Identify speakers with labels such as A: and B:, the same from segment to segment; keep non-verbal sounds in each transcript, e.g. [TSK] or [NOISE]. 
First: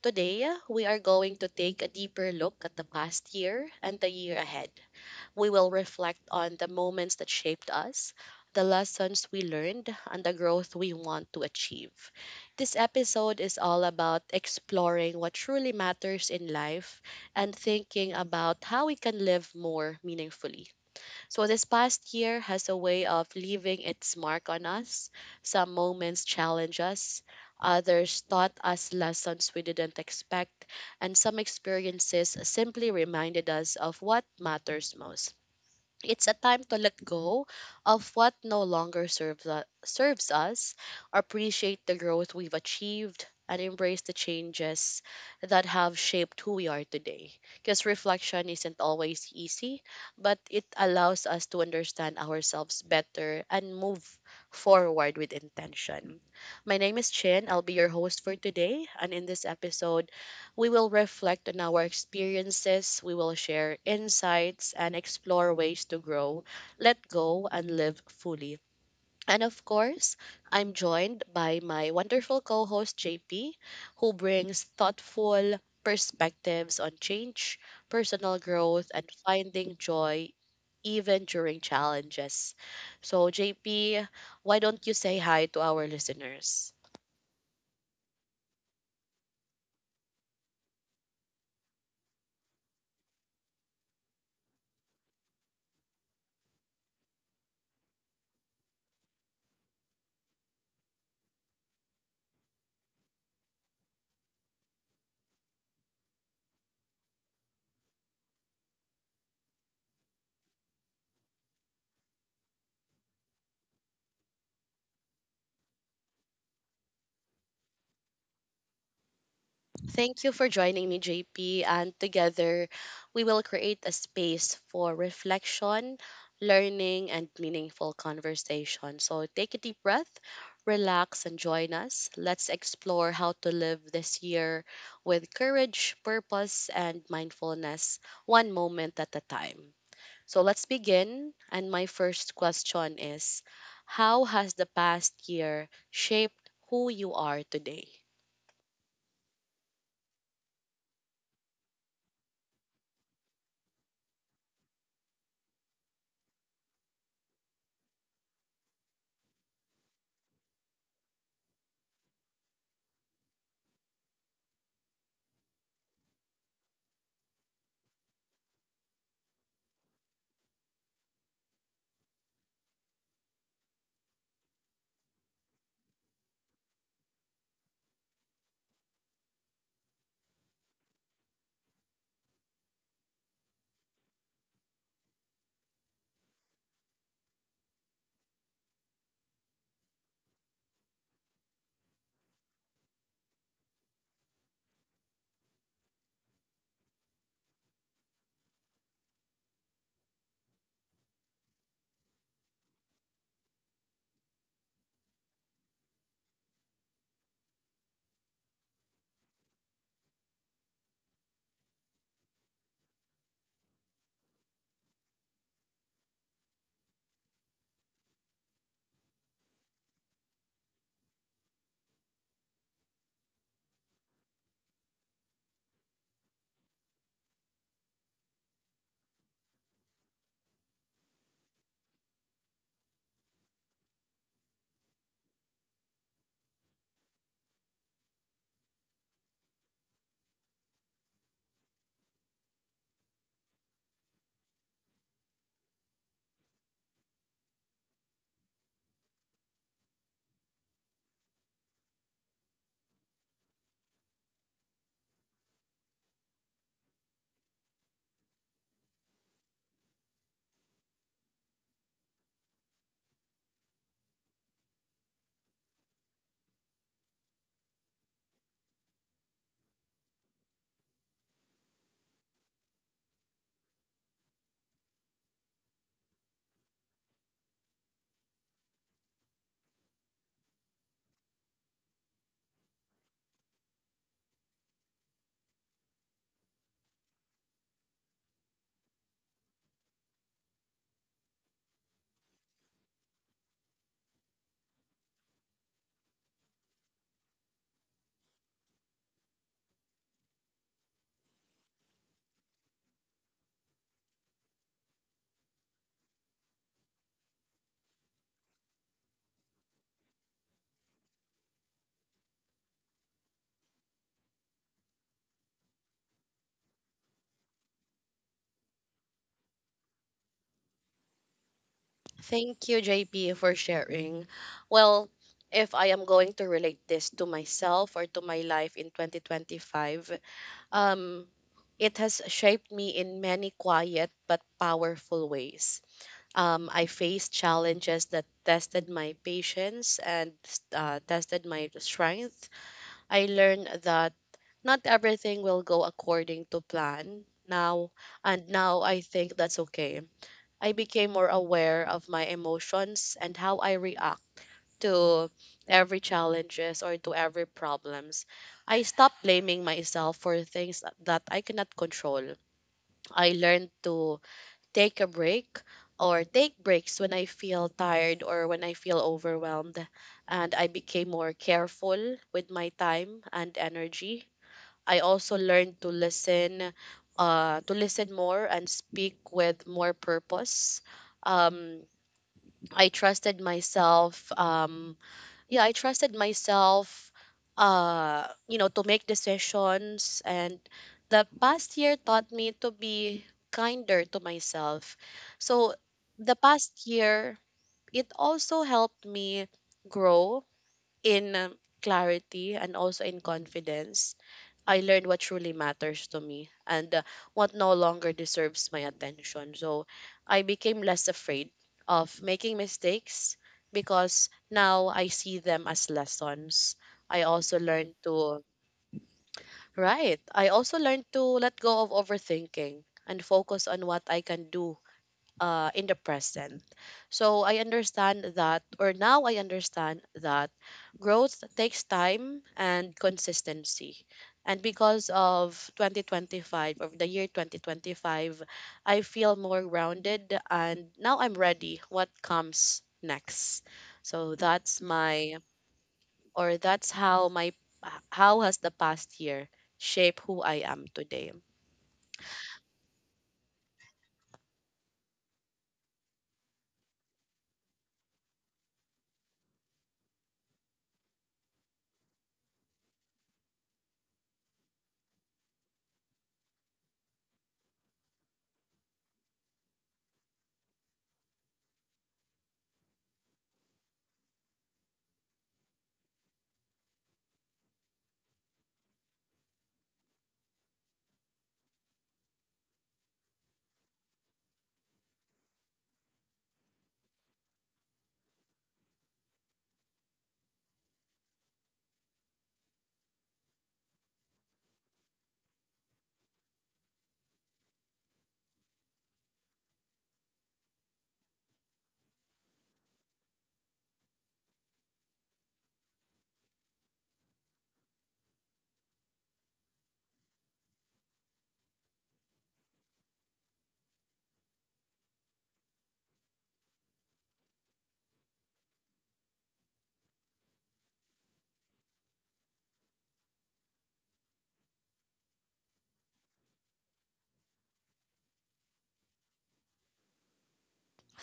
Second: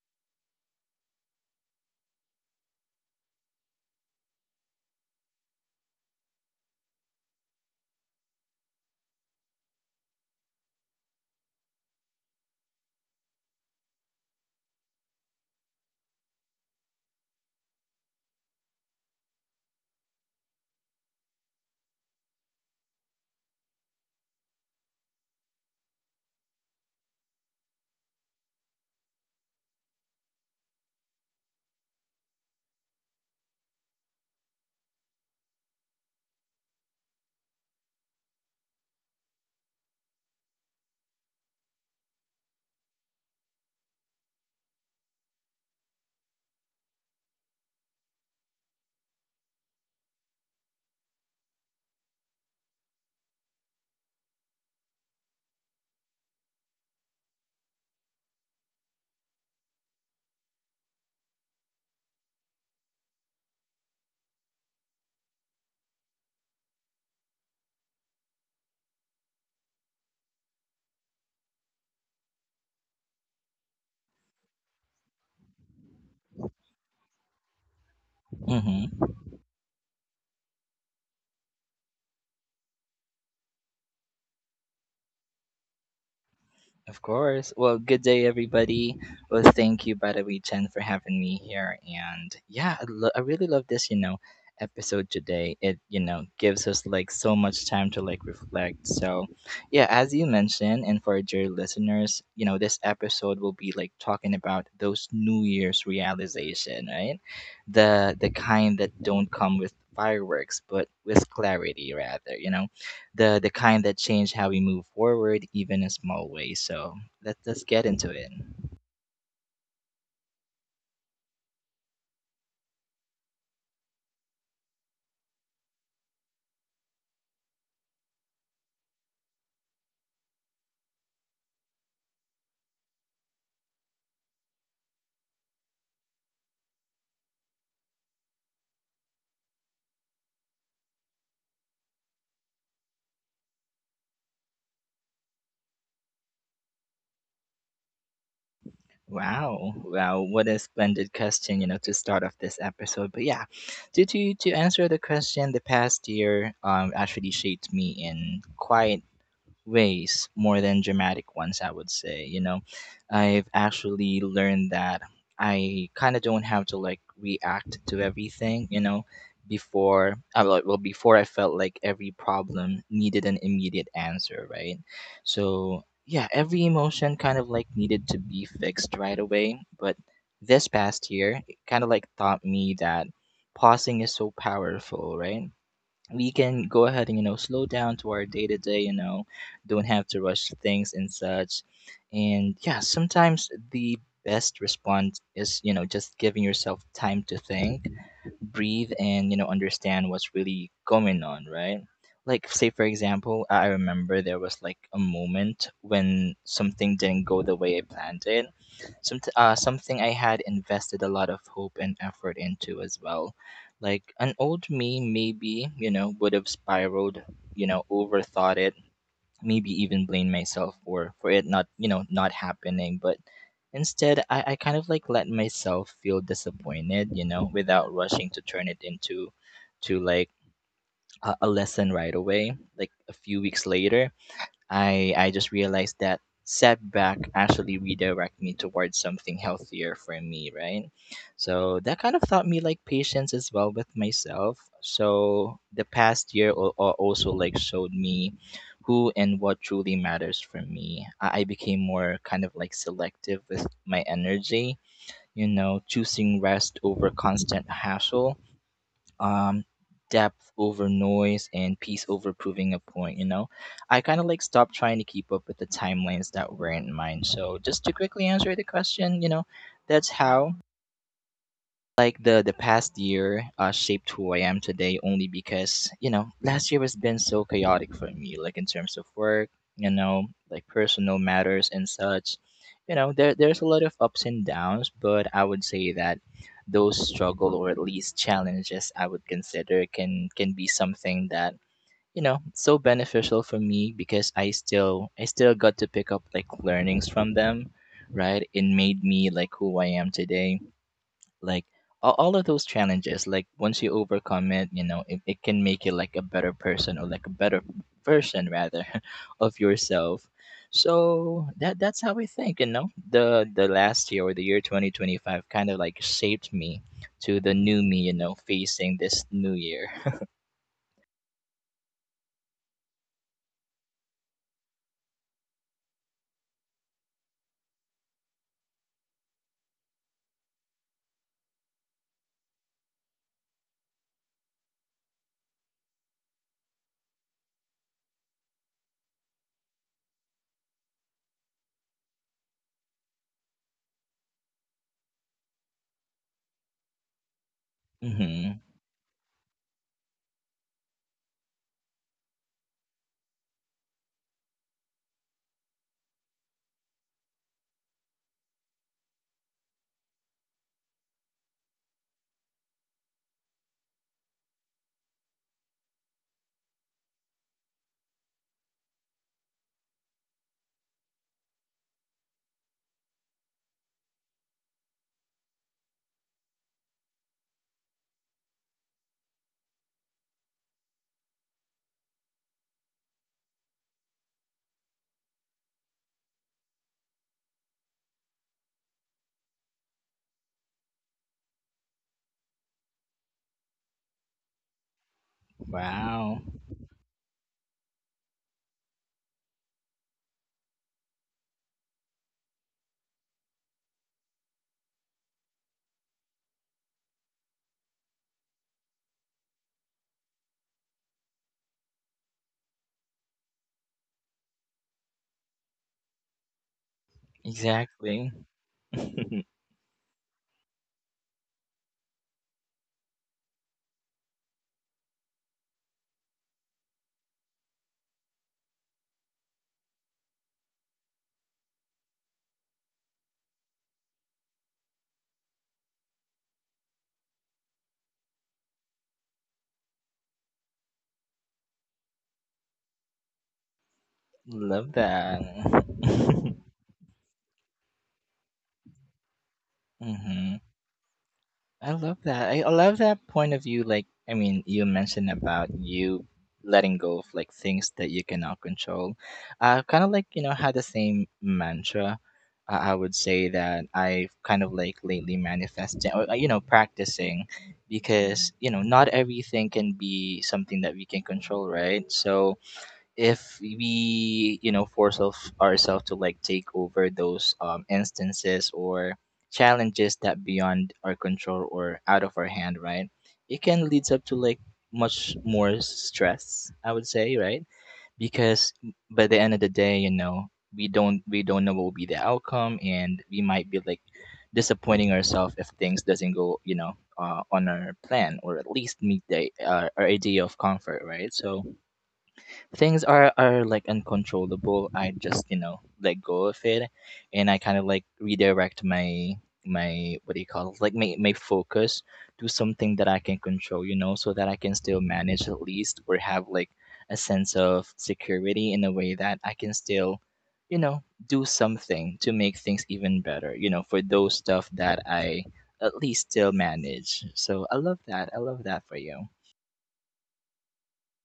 A: Today, we are going to take a deeper look at the past year and the year ahead. We will reflect on the moments that shaped us, the lessons we learned, and the growth we want to achieve. This episode is all about exploring what truly matters in life and thinking about how we can live more meaningfully. So this past year has a way of leaving its mark on us. Some moments challenge us, others taught us lessons we didn't expect, and some experiences simply reminded us of what matters most. It's a time to let go of what no longer serves us, appreciate the growth we've achieved, and embrace the changes that have shaped who we are today. Because reflection isn't always easy, but it allows us to understand ourselves better and move forward with intention. My name is Chin. I'll be your host for today. And in this episode, we will reflect on our experiences, we will share insights, and explore ways to grow, let go, and live fully. And of course, I'm joined by my wonderful co host, JP, who brings thoughtful perspectives on change, personal growth,
B: Mm-hmm.
A: and finding joy even during challenges. So, JP, why don't you say hi to our listeners?
B: Of course. Well, good day, everybody. Well, thank you, by the way, Jen, for having me here. And yeah, I really love this episode today. It gives us like so much time to like reflect. So, yeah, as you mentioned, and for dear listeners, you know, this episode will be like talking about those New Year's realization, right? The kind that don't come with fireworks, but with clarity, rather. You know the kind that change how we move forward, even in small ways. So let's get into it.
A: Thank you for joining me, JP, and together we will create a space for reflection, learning, and meaningful conversation. So take a deep breath, relax, and join us. Let's explore how to live this year with courage, purpose, and mindfulness, one moment at a time. So let's begin. And my first question is: how has the past year shaped who you are today?
B: Wow, what a splendid question, you know, to start off this episode. But yeah, to answer the question, the past year actually shaped me in quite ways more than dramatic ones, I would say. You know, I've actually learned that I kind of don't have to like react to everything. Well, before I felt like every problem needed an immediate answer, right? So, yeah, every emotion kind of like needed to be fixed right away. But this past year, it kind of like taught me that pausing is so powerful, right? We can go ahead and, you know, slow down to our day to day. You know, don't have to rush things and such. And yeah, sometimes the best response is, you know, just giving yourself time to think, breathe, and, you know, understand what's really going on, right? Like, say, for example, I remember there was like a moment when something didn't go the way I planned it. Something I had invested a lot of hope and effort into as well. Like an old me maybe, you know, would have spiraled, you know, overthought it, maybe even blame myself for it not, you know, not happening. But instead, I kind of like let myself feel disappointed, you know, without rushing to turn it into to like a lesson right away. Like a few weeks later, I just realized that setback actually redirect me towards something healthier for me, right? So that kind of taught me like patience as well with myself. So the past year also like showed me who and what truly matters for me. I became more kind of like selective with my energy, you know, choosing rest over constant hassle, um depth over noise, and peace over proving a point. You know, I kind of like stopped trying to keep up with the timelines that were in mind. So just to quickly answer the question, you know, that's how like the past year shaped who I am today, only because, you know, last year has been so chaotic for me, like in terms of work, you know, like personal matters and such. You know, there's a lot of ups and downs, but I would say that those struggle or at least challenges I would consider can be something that, you know, so beneficial for me because I still got to pick up like learnings from them, right? It made me like who I am today, like all of those challenges, like once you overcome it, you know, it can make you like a better person or like a better version rather [LAUGHS] of yourself. So that's how I think, you know, the last year or the year 2025 kind of like shaped me to the new me, you know, facing this new year.
A: Thank you, JP, for sharing. Well, if I am going to relate this to myself or to my life in 2025, um, it has shaped me in many quiet but powerful ways. I faced challenges that tested my patience and tested my strength. I learned that not everything will go according to plan now,
B: [LAUGHS]
A: and
B: Hmm.
A: now I think that's okay. I became more aware of my emotions and how I react to every challenges or to every problems. I stopped blaming myself for things that I cannot control. I learned to take a break or take breaks when I feel tired or when I feel overwhelmed, and I became more careful with my time and energy. I also learned to listen, to listen more and speak with more purpose. um I trusted myself. Yeah, I trusted myself. You know, to make decisions, and the past year taught me to be kinder to myself. So
B: Wow.
A: the past year, it also helped me grow in clarity and also in confidence. I learned what truly matters to me and what no longer deserves my attention. So I became less afraid of making mistakes because now I see them as lessons. I also learned
B: Exactly.
A: to Right. I also learned to let go of overthinking and focus on what I can do in the present. So I understand that, or now I understand that growth takes time and consistency. And because of 2025, of the year 2025, I feel more grounded and now I'm ready what comes next. So
B: [LAUGHS]
A: that's
B: Love
A: my,
B: that.
A: or that's how my, how has the past year shaped who
B: Hmm.
A: I am today.
B: I love that. I love that point of view. Like, I mean, you mentioned about you letting go of like things that you cannot control. I kind of like, you know, had the same mantra. I would say that I've kind of like lately manifesting, or, you know, practicing because, you know, not everything can be something that we can control, right? So, if we, you know, force of ourselves to like take over those instances or challenges that beyond our control or out of our hand, right, it can leads up to like much more stress, I would say, right? Because by the end of the day, you know, we don't know what will be the outcome, and we might be like disappointing ourselves if things doesn't go, you know, on our plan or at least meet the our idea of comfort, right? So things are like uncontrollable, I just, you know, let go of it. And I kind of like redirect my my what do you call it like my focus to something that I can control, you know, so that I can still manage at least or have like a sense of security in a way that I can still, you know, do something to make things even better, you know, for those stuff that I at least still manage. So I love that, I love that for you.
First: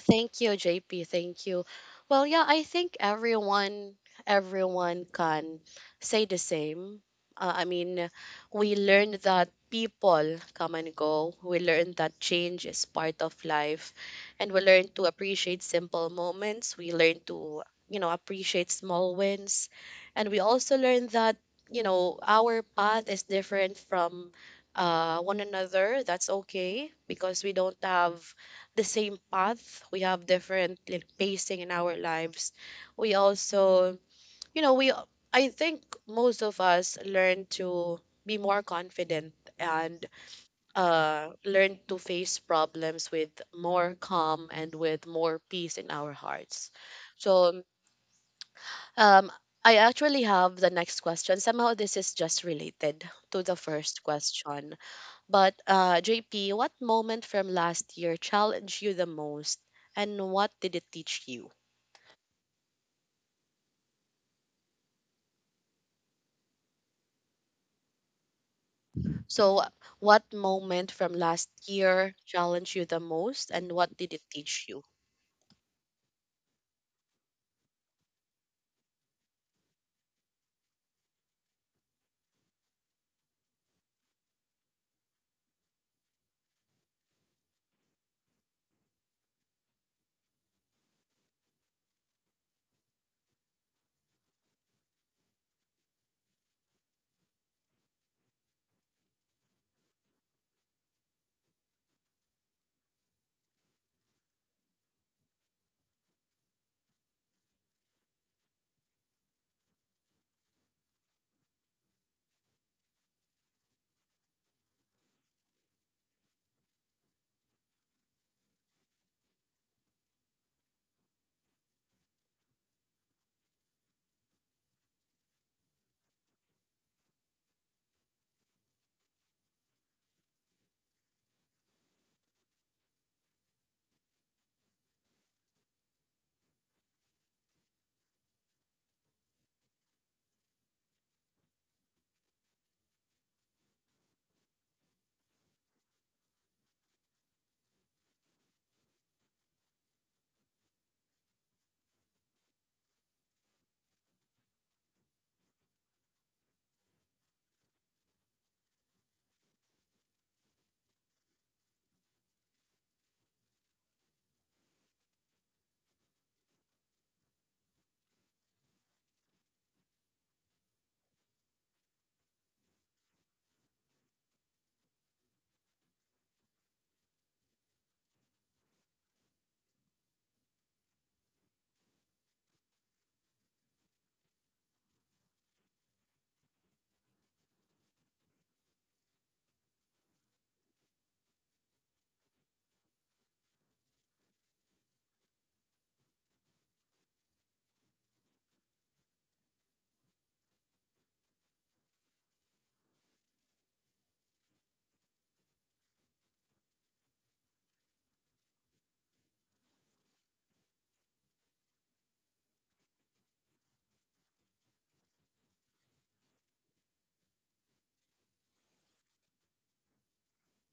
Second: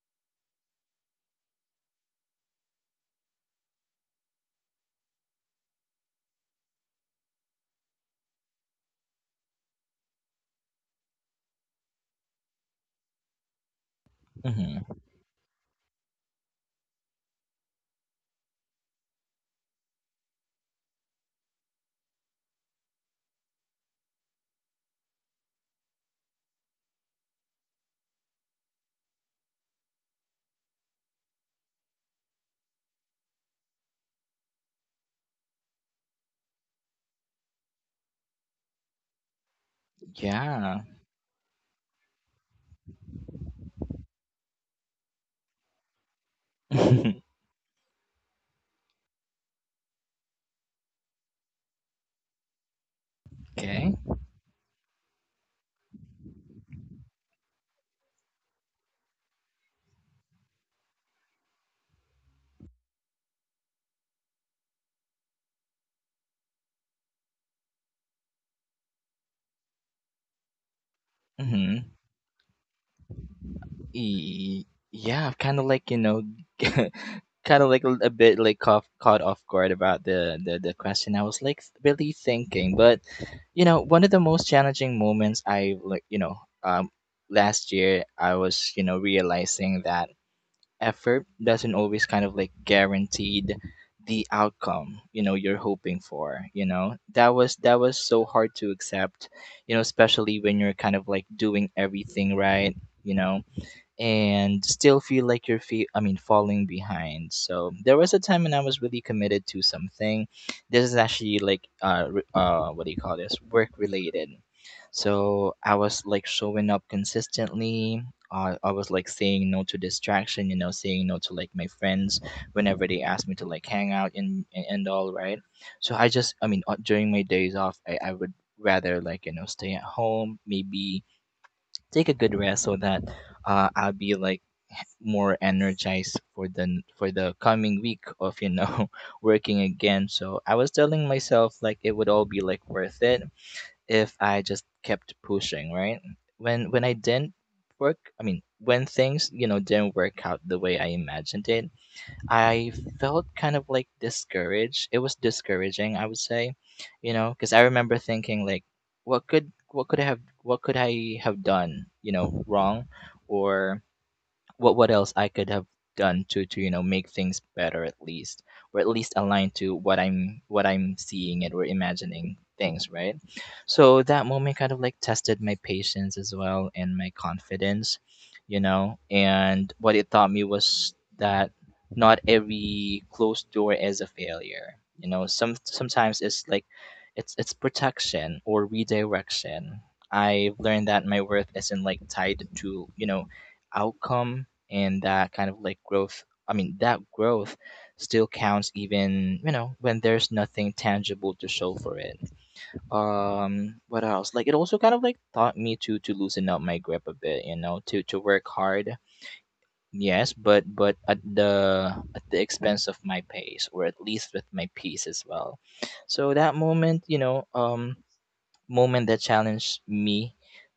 A: Thank you, JP. Thank you. Well, yeah, I think everyone can say the same. I mean, we learned that people come and go. We learned that change is part of life, and we learn
B: Hmm.
A: to appreciate simple moments. We learn to, you know, appreciate small wins, and we also learn that you know our path is different from one another. That's okay because we don't have the same path. We have different, like, pacing in our lives. We also, you know, we, I think most of us learn to be more confident and
B: Yeah.
A: learn to face problems with more calm and with more peace in our hearts.
B: [LAUGHS] Okay.
A: So um, I actually have the next question. Somehow this is just related to the first question. But JP, what moment from last year challenged you the most, and what did it teach you? So, what moment from last
B: Mm-hmm.
A: year challenged you the most, and what did it
B: E-
A: teach you?
B: yeah, I've kind of like you know, [LAUGHS] kind of like a bit like caught off guard about the question. I was like really thinking, but you know, one of the most challenging moments I like you know, um, last year I was, you know, realizing that effort doesn't always kind of like guaranteed the outcome, you know, you're hoping for. You know, that was so hard to accept, you know, especially when you're kind of like doing everything right, you know, and still feel like you're falling behind. So there was a time when I was really committed to something. This is actually like what do you call this? Work related. So I was like showing up consistently. I was like saying no to distraction, you know, saying no to like my friends whenever they asked me to like hang out and all, right? So I just, I mean, during my days off, I would rather like, you know, stay at home, maybe take a good rest so that I'll be like more energized for the coming week of, you know, [LAUGHS] working again. So I was telling myself like it would all be like worth it if I just kept pushing, right? When I didn't work I mean when things, you know, didn't work out the way I imagined it, I felt kind of like discouraged. It was discouraging, I would say. You know, because I remember thinking like what could I have done, you know, wrong, or what else I could have done to, you know, make things better at least, or at least align to what I'm seeing and or imagining things, right? So that moment kind of like tested my patience as well and my confidence, you know. And what it taught me was that not every closed door is a failure. You know, sometimes it's like it's protection or redirection. I've learned that my worth isn't like tied to, you know, outcome, and that kind of like growth I mean that growth still counts, even, you know, when there's nothing tangible to show for it. Um, what else, like it also kind of like taught me to loosen up my grip a bit, you know, to work hard, yes, but at the expense of my pace, or at least with my peace as well. So that moment, you know, um, moment that challenged me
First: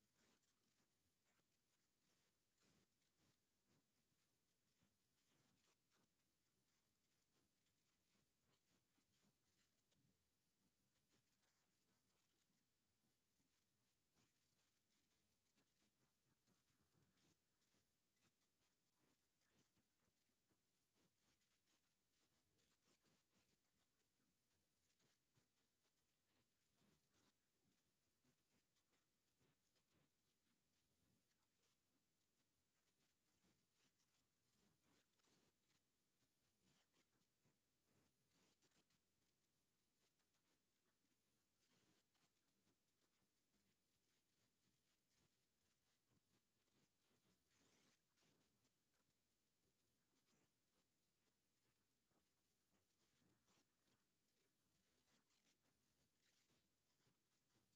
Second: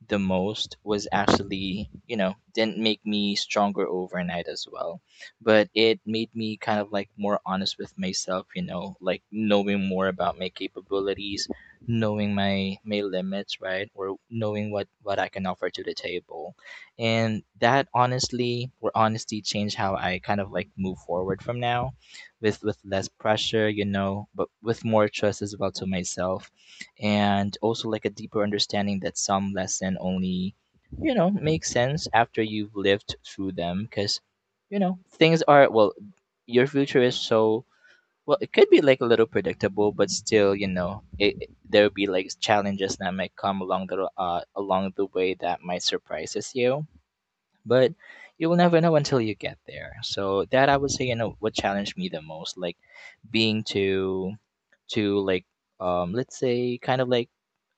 B: the most was actually, you know, didn't make me stronger overnight as well, but it made me kind of like more honest with myself, you know, like knowing more about my capabilities, knowing my limits, right? Or knowing what I can offer to the table. And that honestly, or honesty, changed how I kind of like move forward from now with less pressure, you know, but with more trust as well to myself and also like a deeper understanding that some lesson only you know makes sense after you've lived through them. Because you know things are, well, your future is so, well, it could be like a little predictable, but still you know there'll be like challenges that might come along along the way that might surprises you, but you will never know until you get there. So that I would say, you know, what challenged me the most, like being too, like, let's say kind of like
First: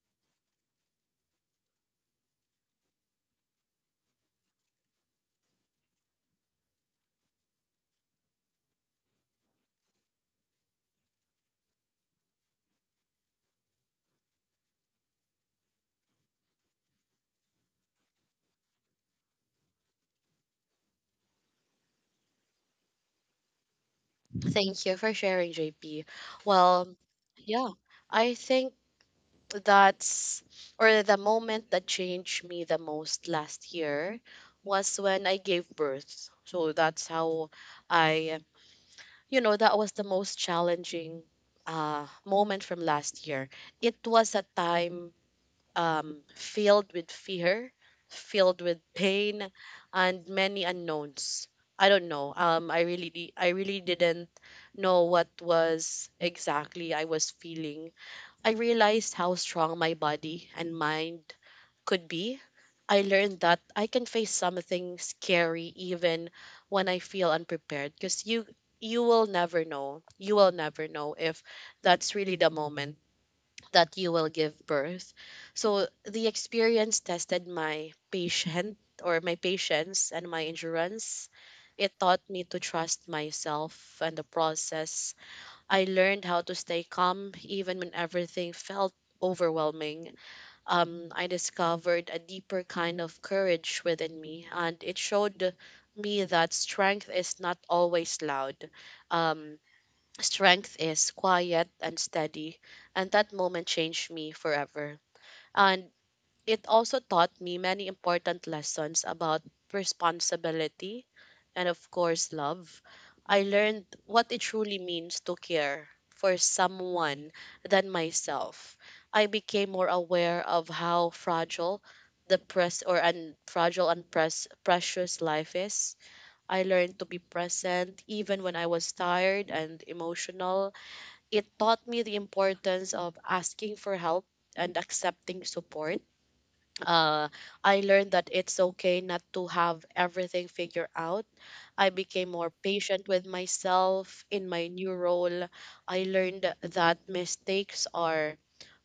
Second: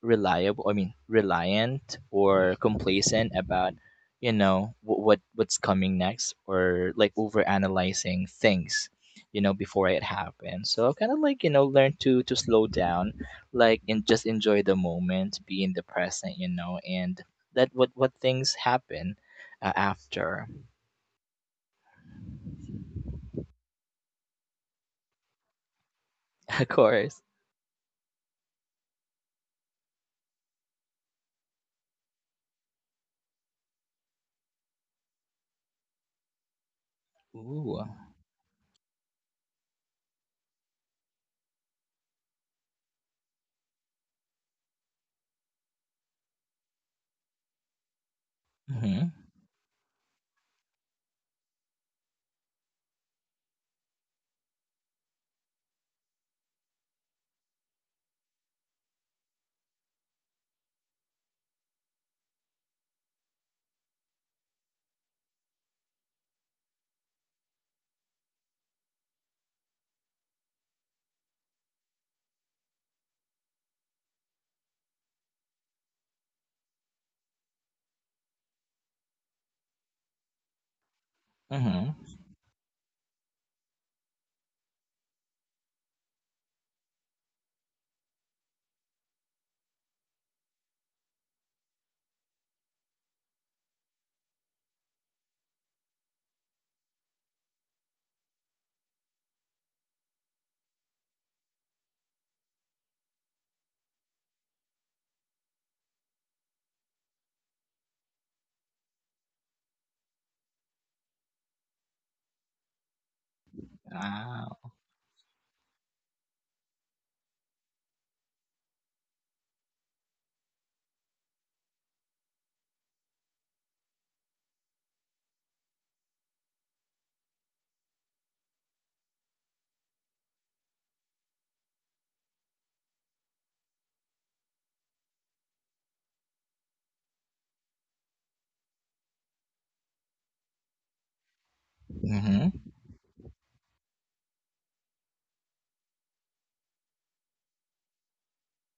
B: reliable, I mean reliant or complacent about you know what what's coming next, or like over analyzing things you know before it happened. So I've kind of like you know learn to slow down, like, and just enjoy the moment, be in the present, you know, and let what things happen uh, after,
A: Thank you for sharing, JP.
B: [LAUGHS] of
A: Well,
B: course.
A: yeah, I think that's, or the moment that changed me the most last year was when I gave birth. So that's how
B: Ooh.
A: I, you know, that was the most challenging moment from last year. It was a time filled with fear, filled with
B: Mhm.
A: pain, and many unknowns. I don't know, I really didn't know what was exactly I was feeling. I realized how strong my body and mind could be. I learned that I can face something scary even when I feel unprepared, because you will never know. You will never know if that's really the moment that you will give birth. So the experience tested my patient or my patience and my endurance. It
B: Mhm.
A: taught me to trust myself and the process. I learned how to stay calm even when everything felt overwhelming. I discovered a deeper kind of courage within me, and it showed me that strength is not always loud. Um, Strength is quiet and steady, and that moment changed me forever. And it also taught me many important lessons about responsibility and, of course, love. I learned what it
B: Wow.
A: truly means to care for someone than myself. I became more aware of how fragile the press or un- fragile and precious life is. I learned to be present even when I was tired and emotional. It taught me the importance of asking for help and accepting support. uh, I learned that it's okay not to have everything figured out. I became more
B: Mhm.
A: patient with myself in my new role. I learned that mistakes are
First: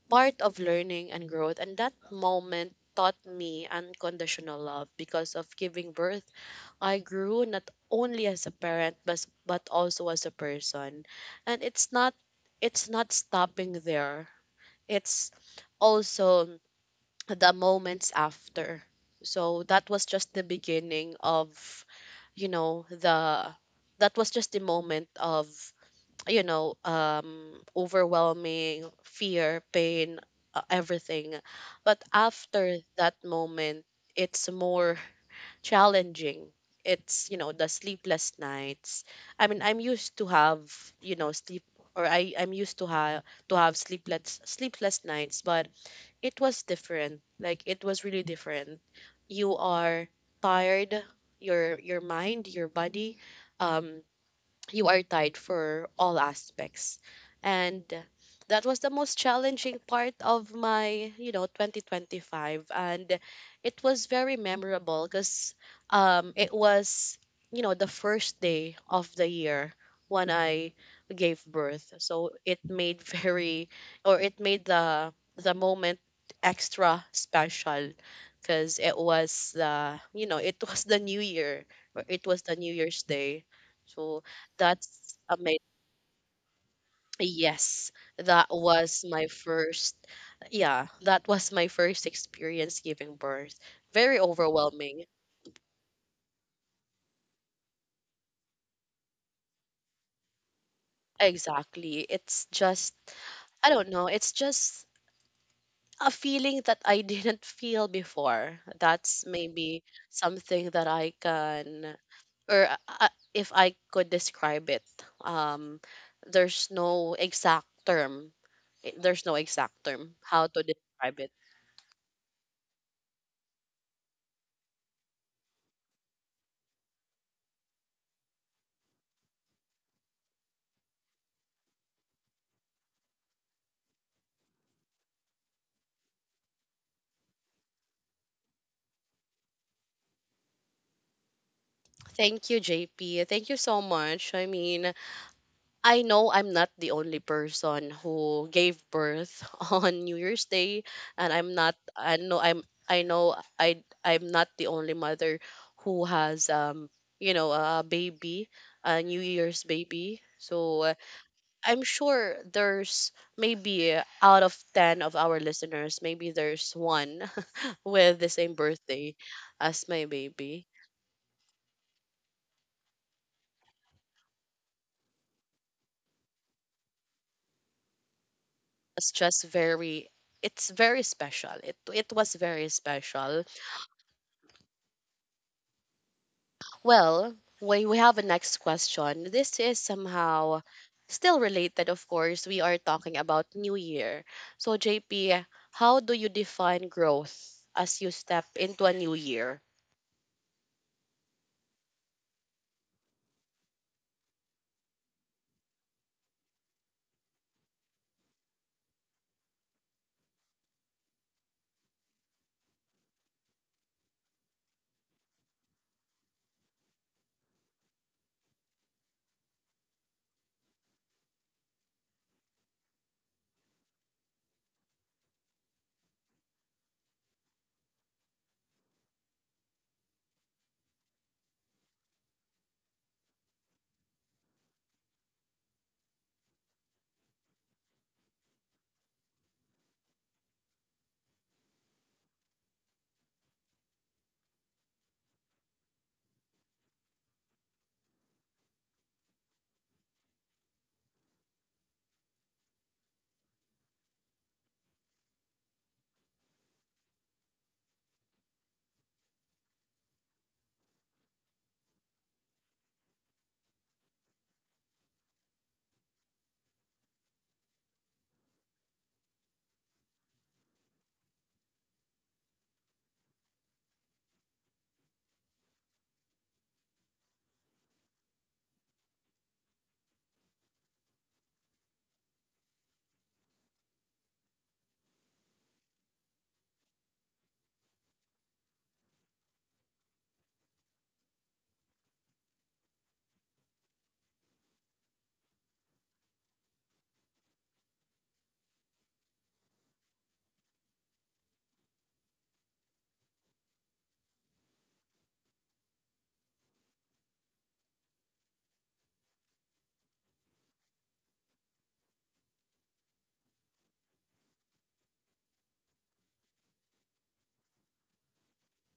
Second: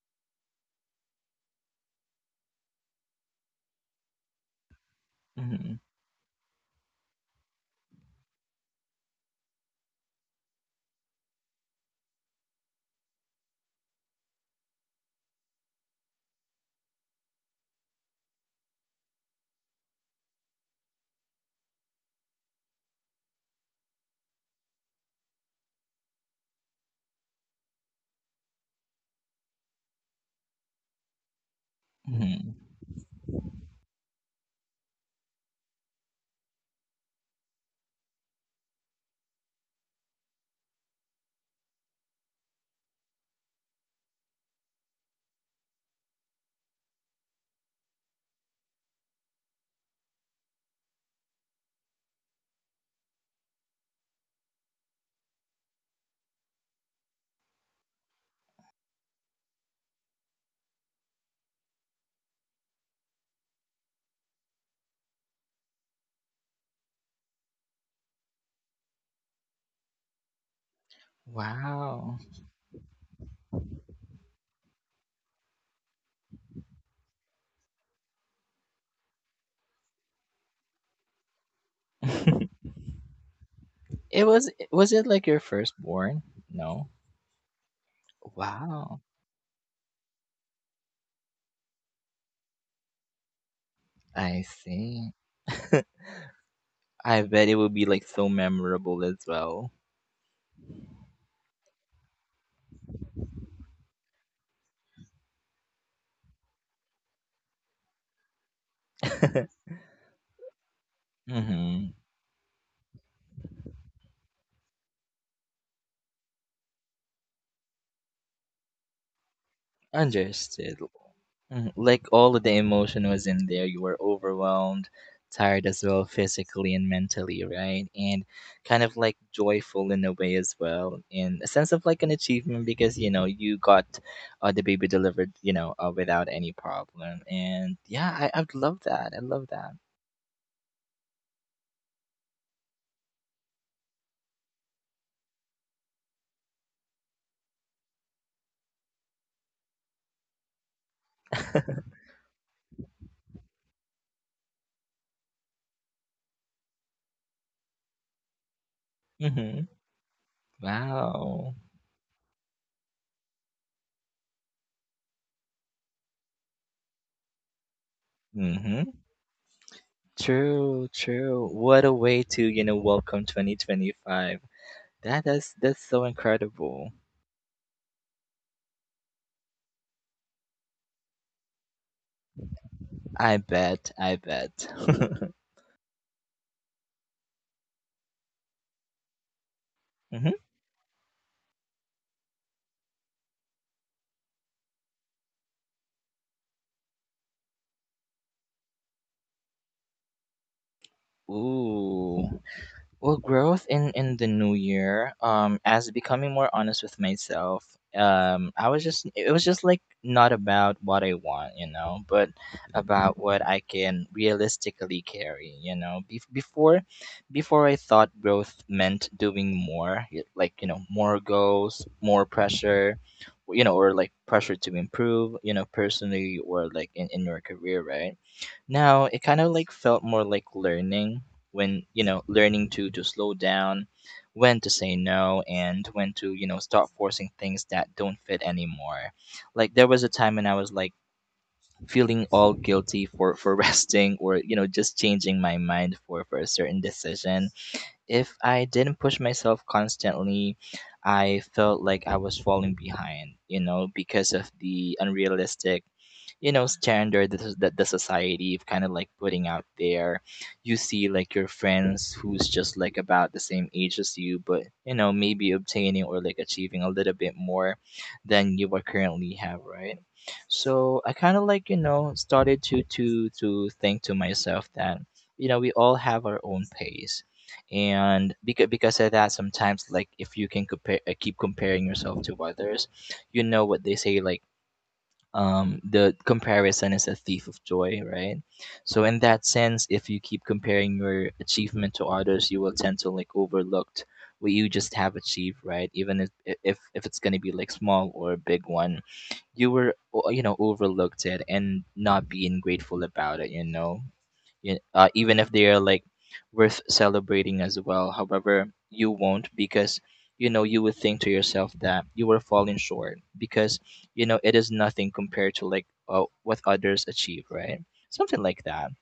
A: part of learning and growth, and that moment taught me unconditional love. Because of
B: Mhm.
A: giving birth, I grew not only as a parent, but also as a person. And it's not, it's not stopping there. It's also the moments after. So that was just the beginning of, you know, the that was just the moment of, you know, overwhelming fear, pain, everything. But
B: Mhm.
A: after that moment, it's more challenging. It's, you know, the sleepless nights. I mean, I'm used to have, you know, sleep, or I I'm used to have sleepless nights, but it was different. Like, it was really different. You are tired, your mind, your body. Um you are tied for all aspects. And that was the most challenging part of my, you know, 2025. And it was very memorable because it was, you know, the first day of the year when I gave birth.
B: Wow.
A: So it made very, or it made the moment extra special because it was the, you know, it was the new year, or it was the
B: [LAUGHS]
A: New Year's Day. So
B: it was it
A: that's
B: like your
A: amazing.
B: firstborn? No.
A: Yes, that
B: Wow.
A: was my first, yeah, that was my first experience giving birth. Very
B: I
A: overwhelming.
B: see. [LAUGHS] I bet it would be like so memorable as well.
A: Exactly. It's just, I don't know, it's just a feeling that I [LAUGHS] didn't feel before. That's
B: [LAUGHS]
A: maybe something that I
B: Mhm.
A: can, or if I could describe it, um, there's no exact term. There's no exact term how to
B: Understood.
A: describe it.
B: Mhm. Like all of the emotion was in there. You were overwhelmed, tired as well, physically and mentally, right? And kind of like joyful in a way as well, in a sense of like an achievement because you know you got the baby delivered, you know, without any problem. And yeah, I love that. I love that.
A: Thank you, JP. Thank you so much. I mean, I know I'm not the only person who gave birth [LAUGHS] on New Year's Day, and I'm not. I know I'm. I know I. I'm not the only mother who has You know, a baby, a New Year's
B: Mm-hmm.
A: baby. So
B: Wow.
A: I'm sure there's maybe out of 10 of our listeners, maybe there's one [LAUGHS] with the same
B: Mm-hmm.
A: birthday as my baby.
B: True, true. What a way to, you know, welcome 2025. That's so incredible.
A: Was just very, it's very special. It was very
B: I
A: special.
B: bet. I bet. [LAUGHS]
A: Well, we have a next question. This is
B: Mhm.
A: somehow still related, of course. We are talking about New Year. So JP, how do you define growth as you step into a new year?
B: Ooh. Well, growth in the new year, as becoming more honest with myself, I was just it was just like not about what I want, you know, but about what I can realistically carry, you know. Before I thought growth meant doing more, like you know, more goals, more pressure, you know, or like pressure to improve, you know, personally or like in your career, right? Now it kind of like felt more like learning when, you know, learning to slow down, when to say no, and when to you know start forcing things that don't fit anymore. Like there was a time when I was like feeling all guilty for [LAUGHS] resting or you know just changing my mind for a certain decision. If I didn't push myself constantly, I felt like I was falling behind, you know, because of the unrealistic, you know, standard that, the society of kind of like putting out there. You see like your friends who's just like about the same age as you, but, you know, maybe obtaining or like achieving a little bit more than you are currently have, right? So I kind of like, you know, started to think to myself that you know we all have our own pace. And because of that, sometimes like if you can compare, keep comparing yourself to others, you know what they say like, the comparison is a thief of joy, right? So in that sense, if you keep comparing your achievement to others, you will tend to like overlooked what you just have achieved, right? Even if if it's going to be like small or a big one, you were you know overlooked it and not being grateful about it, you know, even if they are like worth celebrating as well. However, you won't, because you know you would think to yourself that you were falling short, because you know it is nothing compared to like, what others achieve, right? Something like that.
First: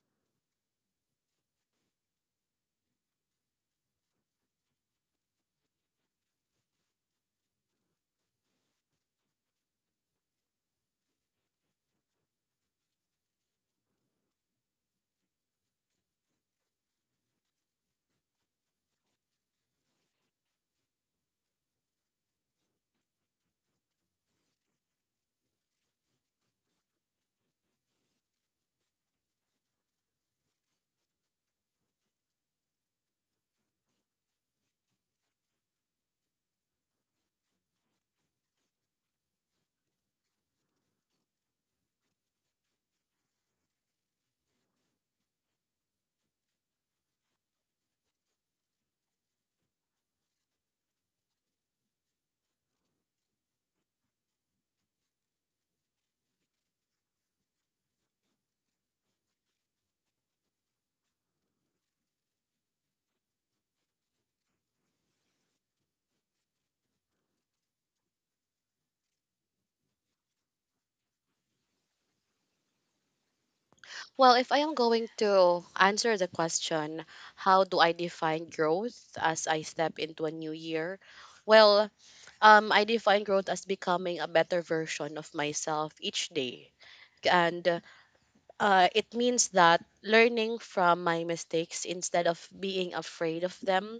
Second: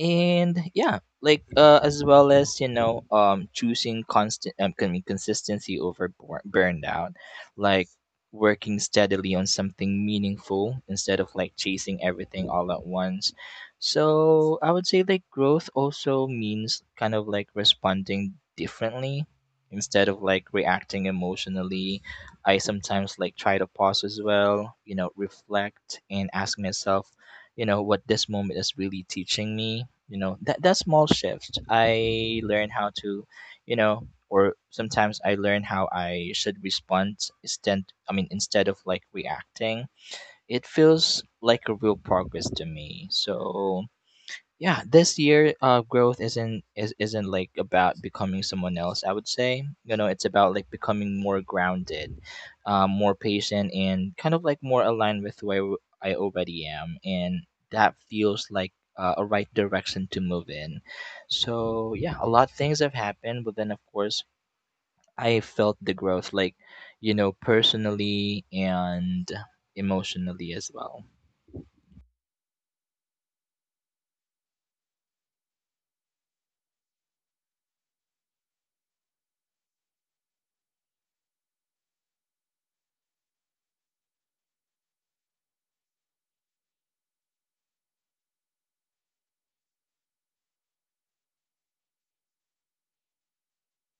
B: And yeah, like as well as you know choosing consistency over burnout, like working steadily on something meaningful instead of like chasing everything all at once. So I would say like growth also means kind of like responding differently instead of like reacting emotionally. I sometimes like try to pause as well, you know, reflect and ask myself, you know, what this moment is really teaching me. You know, that that small shift, I learn how to, you know, or sometimes I learn how I should respond instead, I mean, instead of like reacting. It feels like a real progress to me. So yeah, this year, uh, growth isn't like about becoming someone else. I would say, you know, it's about like becoming more grounded, more patient and kind of like more aligned with I already am. And that feels like a right direction to move in. So yeah, a lot of things have happened, but then of course I felt the growth like, you know, personally and emotionally as well.
A: Well, if I am going to answer the question, how do I define growth as I step into a new year? Well, I define growth as becoming a better version of myself each day. And it means that learning from my mistakes instead of being afraid of them,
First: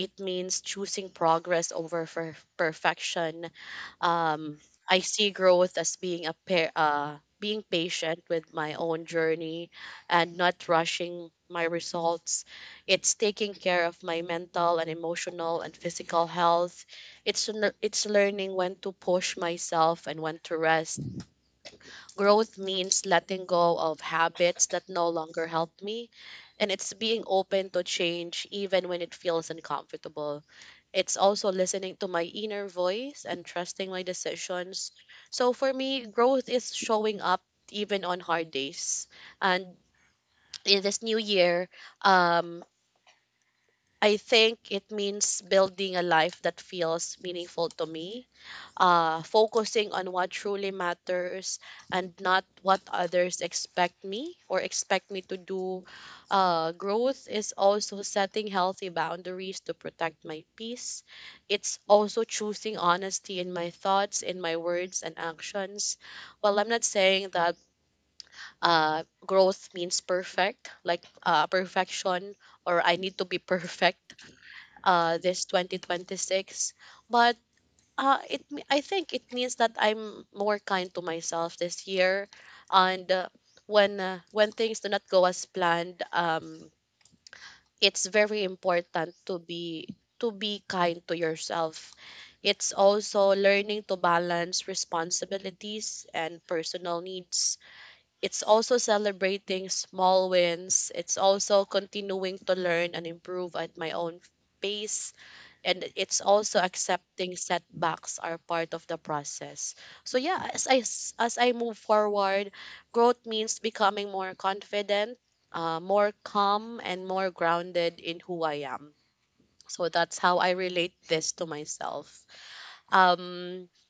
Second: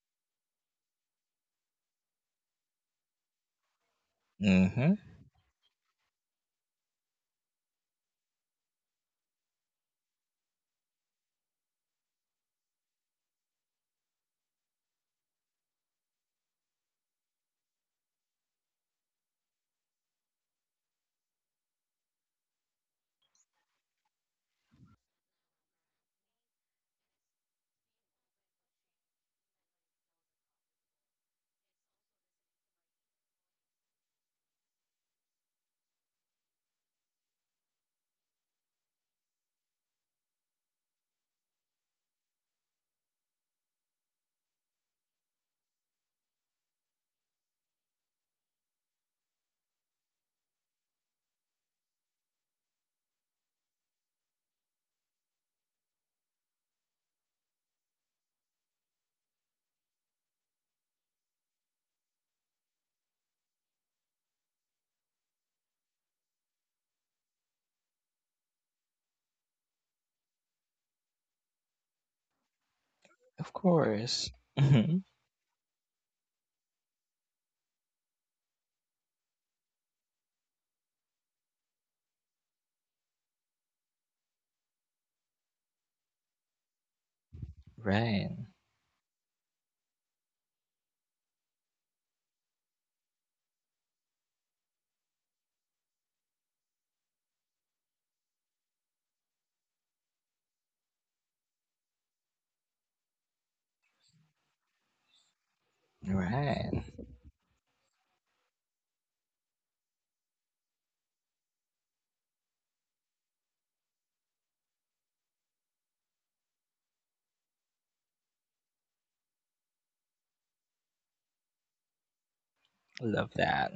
A: it means choosing progress over perfection. um,
B: Mm-hmm.
A: I see growth as being a pair, being patient with my own journey and not rushing my results. It's taking care of my mental and emotional and physical health. It's it's learning when to push myself and when to rest. Growth means letting go of habits that no longer help me, and it's being open to change even when it feels uncomfortable. It's also listening to my inner voice and trusting my decisions. So for me, growth is showing up even on hard days. And in this new year, um, I think it means building a life that feels meaningful to me, focusing on what truly matters and not what others expect me to do. Growth is also setting healthy boundaries to protect my peace. It's also choosing honesty in my thoughts, in my words and actions. Well, I'm not saying that growth means perfect, like perfection, or I need to be [LAUGHS]
B: Of
A: perfect
B: course. [LAUGHS]
A: this 2026. But I think it means that I'm more kind to myself this year, and when things do not go as planned, it's very
B: Right.
A: important to be kind to yourself. It's also learning to balance responsibilities and personal needs. It's also celebrating small wins. It's also continuing to learn and improve at my own pace. And it's also
B: Right.
A: accepting setbacks are part of the process. So yeah, as I move forward, growth means becoming more confident, more calm, and more grounded in who I am. So that's how I relate this to myself.
B: Love
A: Um,
B: that.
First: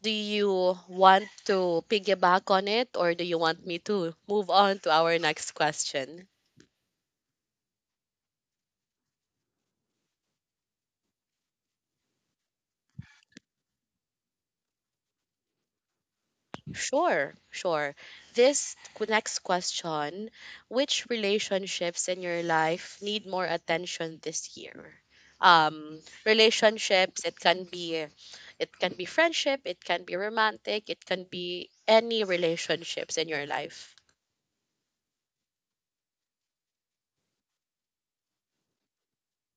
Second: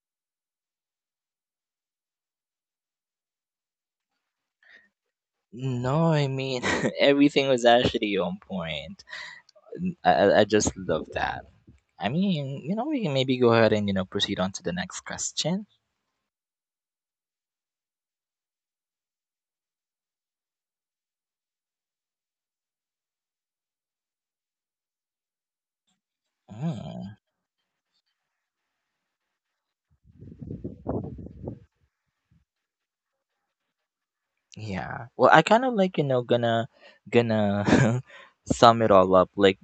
A: do you want to piggyback on it or do you want me to move on to our next
B: No,
A: question?
B: I mean, [LAUGHS] everything was actually on point. I just love that. I mean, you know, we can maybe go ahead and, you know, proceed on to the next question.
A: Sure, sure. Next question. Which relationships in your life need more attention this year?
B: Mm,
A: Relationships, it can be friendship, it can be romantic, it can be any relationships in your life.
B: yeah. Well, I kind of like, you know, gonna [LAUGHS] sum it all up. Like,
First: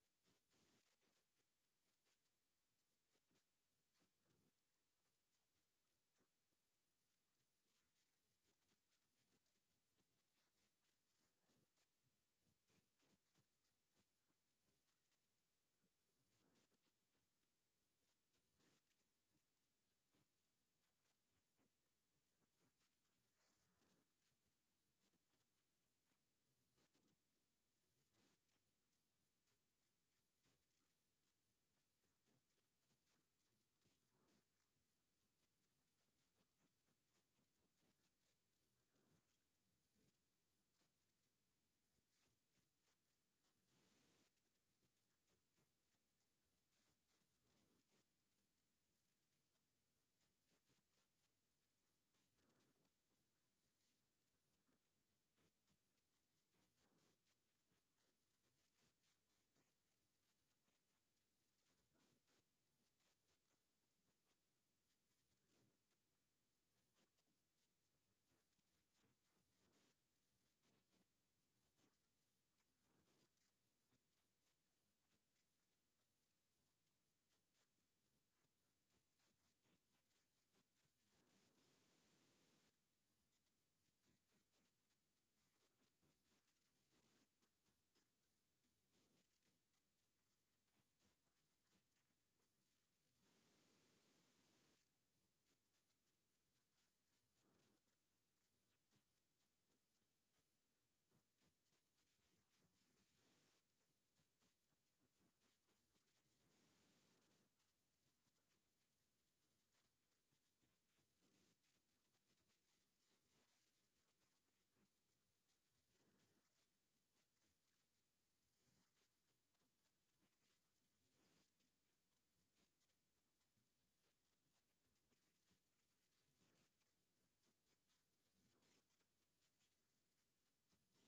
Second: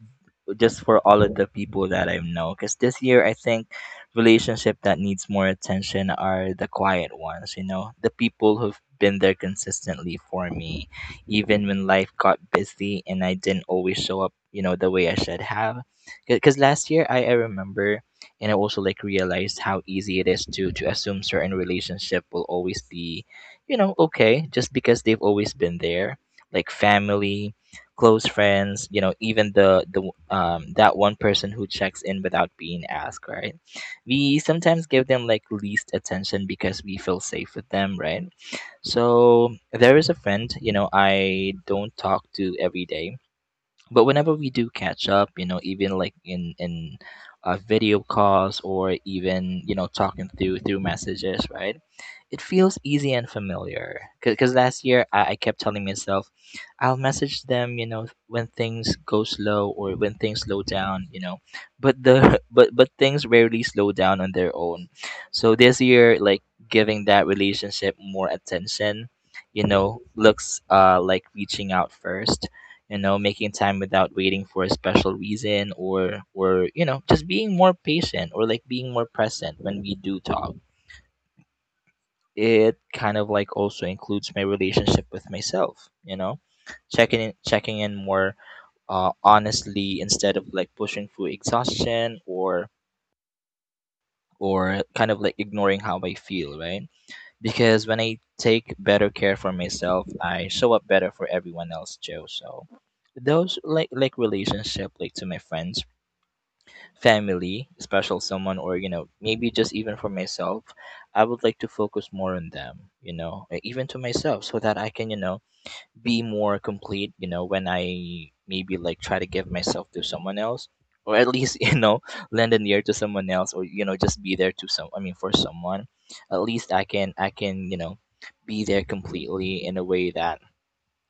B: just for all of the people that I know. Because this year, I think relationship that needs more attention are the quiet ones. You know, the people who've been there consistently for me, even when life got busy and I didn't always show up, you know, the way I should have. Because last year, I remember. And I also like realized how easy it is to assume certain relationship will always be, you know, okay, just because they've always been there, like family, close friends, you know, even that one person who checks in without being asked, right? We sometimes give them like least attention because we feel safe with them, right? So there is a friend, you know, I don't talk to every day, but whenever we do catch up, you know, even like in video calls, or even you know talking through messages, right? It feels easy and familiar. Because last year I kept telling myself, I'll message them, you know, when things go slow or when things slow down, you know. But the [LAUGHS] but things rarely slow down on their own. So this year, like giving that relationship more attention, you know, looks like reaching out first. You know, making time without waiting for a special reason, or you know, just being more patient or like being more present when we do talk. It kind of like also includes my relationship with myself, you know, checking in, checking in more honestly instead of like pushing through exhaustion, or kind of like ignoring how I feel, right? Because when I take better care for myself, I show up better for everyone else, Joe. So those like relationship like to my friends, family, special someone, or, you know, maybe just even for myself, I would like to focus more on them, you know, e- even to myself, so that I can, you know, be more complete, you know, when I maybe like try to give myself to someone else, or at least, [LAUGHS] you know, lend an ear to someone else, or you know, just be there to some, I mean, for someone. At least I can, you know, be there completely in a way that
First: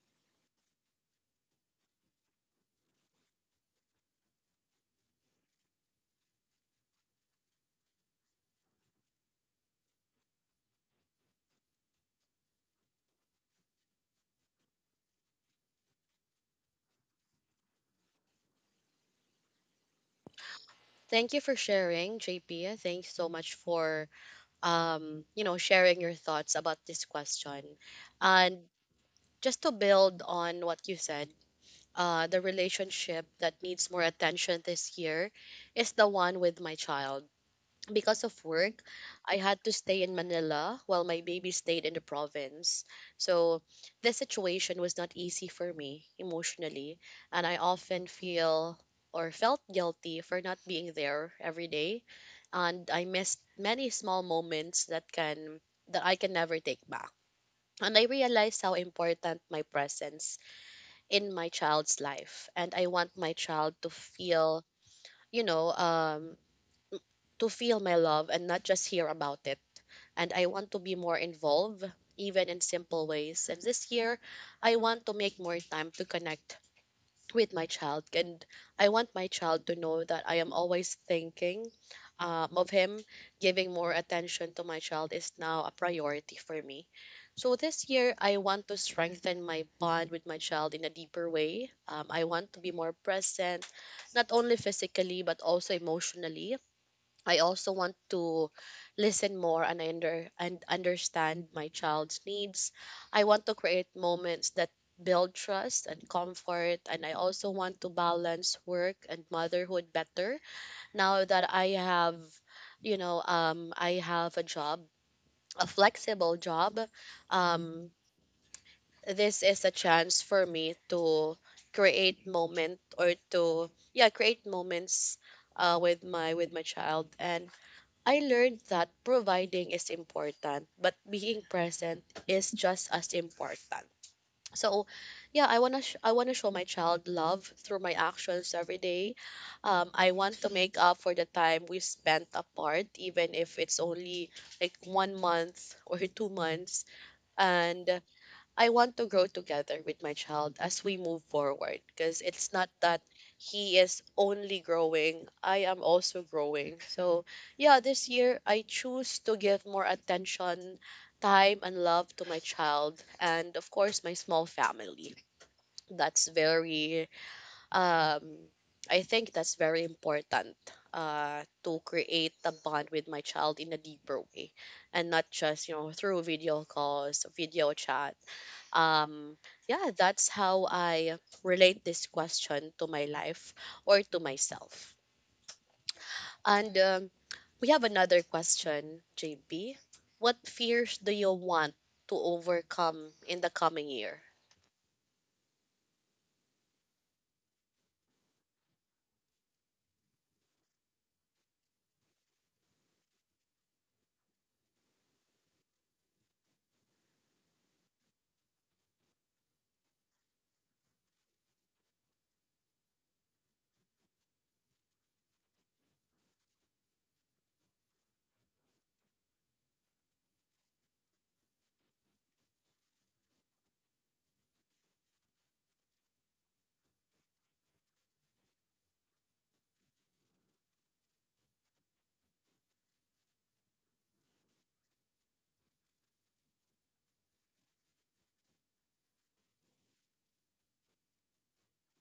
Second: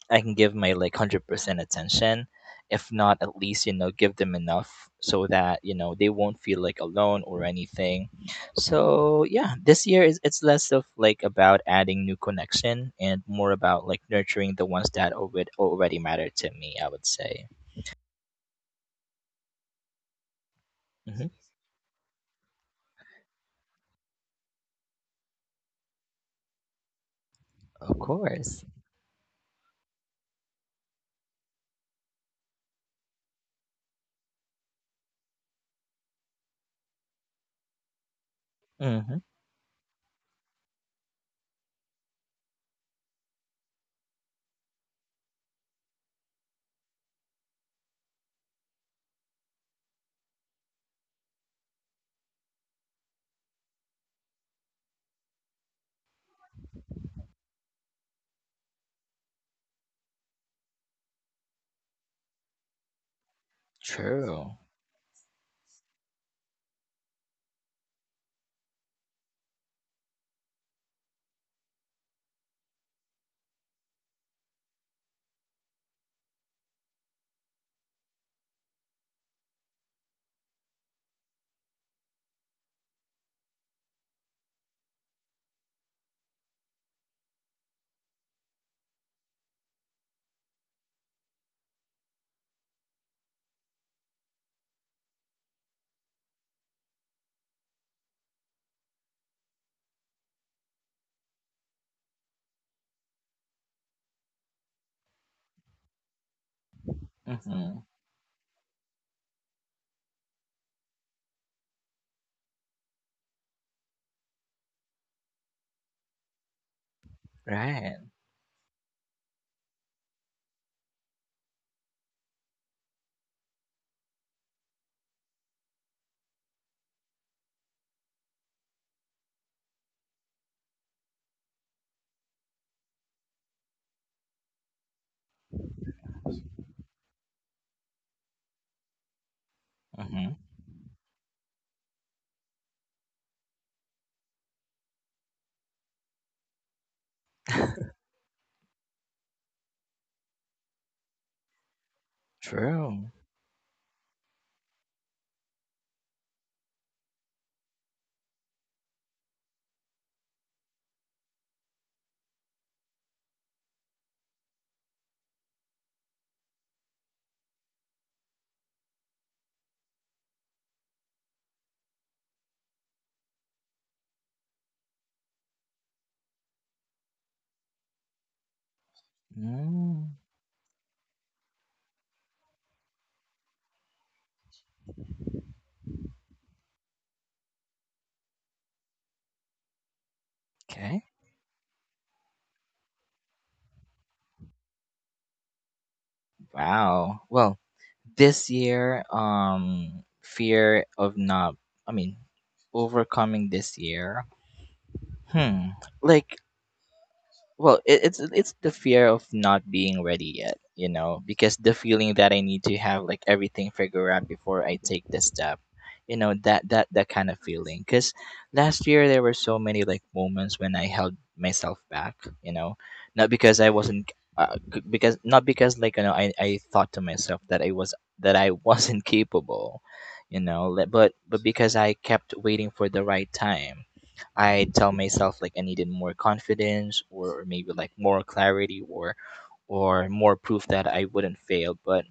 B: I can give my like 100% attention. If not, at least, you know, give them enough so that, you know, they won't feel like alone or anything. So yeah, this year is it's less of like about adding new connection and more about like nurturing the ones that already matter to me, I would say. Hmm.
A: Thank you for sharing, JP. Thanks so much for you know, sharing your thoughts about this question.
B: Of
A: And
B: course.
A: just to build on what you said, the relationship that needs more attention this year is the one with my child. Because of work,
B: Mm-hmm.
A: I had to stay in Manila while my baby stayed in the province. So the situation was not easy for me emotionally, and I often feel or felt guilty for not being there every day, and I missed many small moments that I can never take back. And I realized how important my presence in my child's life, and I want my child to
B: True.
A: feel, you know, to feel my love and not just hear about it. And I want to be more involved, even in simple ways. And this year, I want to make more time to connect with my child. And I want my child to know that I am always thinking of him. Giving more attention to my child is now a priority for me. So this year, I want to strengthen my bond with my child in a deeper way. I want to be more present, not only physically, but also emotionally. I also want to listen more and understand my child's needs. I want to create moments that build trust and comfort, and I also
B: Mm-hmm.
A: want to balance work and motherhood better now that I have, you know, I have a job, a flexible job. Um,
B: Right.
A: this is a chance for me to create moment or to yeah, create moments with my child. And I learned that providing is important, but being present is just as important. So, yeah, I wanna show my child love through my actions every day. I
B: Mm-hmm.
A: want to make up for the time we spent apart, even if it's only like 1 month or [LAUGHS] 2 months. And I want to grow together with my child as we move forward, because it's not that
B: True.
A: he is only growing, I am also growing. So, yeah, this year I choose to give more attention, time, and love to my child and, of course, my small family. That's very, um, I think that's very important, to create a bond with my child in a deeper way and not just, you know, through video calls, video chat. Um, yeah,
B: Mm.
A: that's how I relate this question to my life or to myself. And we have another question, JB. What
B: Okay.
A: fears do you want to overcome in the coming year?
B: Wow. Well, this year, fear of not, I mean, overcoming this year. Hmm. Like, well it's the fear of not being ready yet, you know, because the feeling that I need to have like everything figured out before I take the step. You know, that kind of feeling. Because last year there were so many like moments when I held myself back, you know, not because I wasn't because not because like, you know, I thought to myself that I was that I [LAUGHS] wasn't capable, you know, but because I kept waiting for the right time. I tell myself like I needed more confidence, or maybe like more clarity, or more proof that I wouldn't fail. But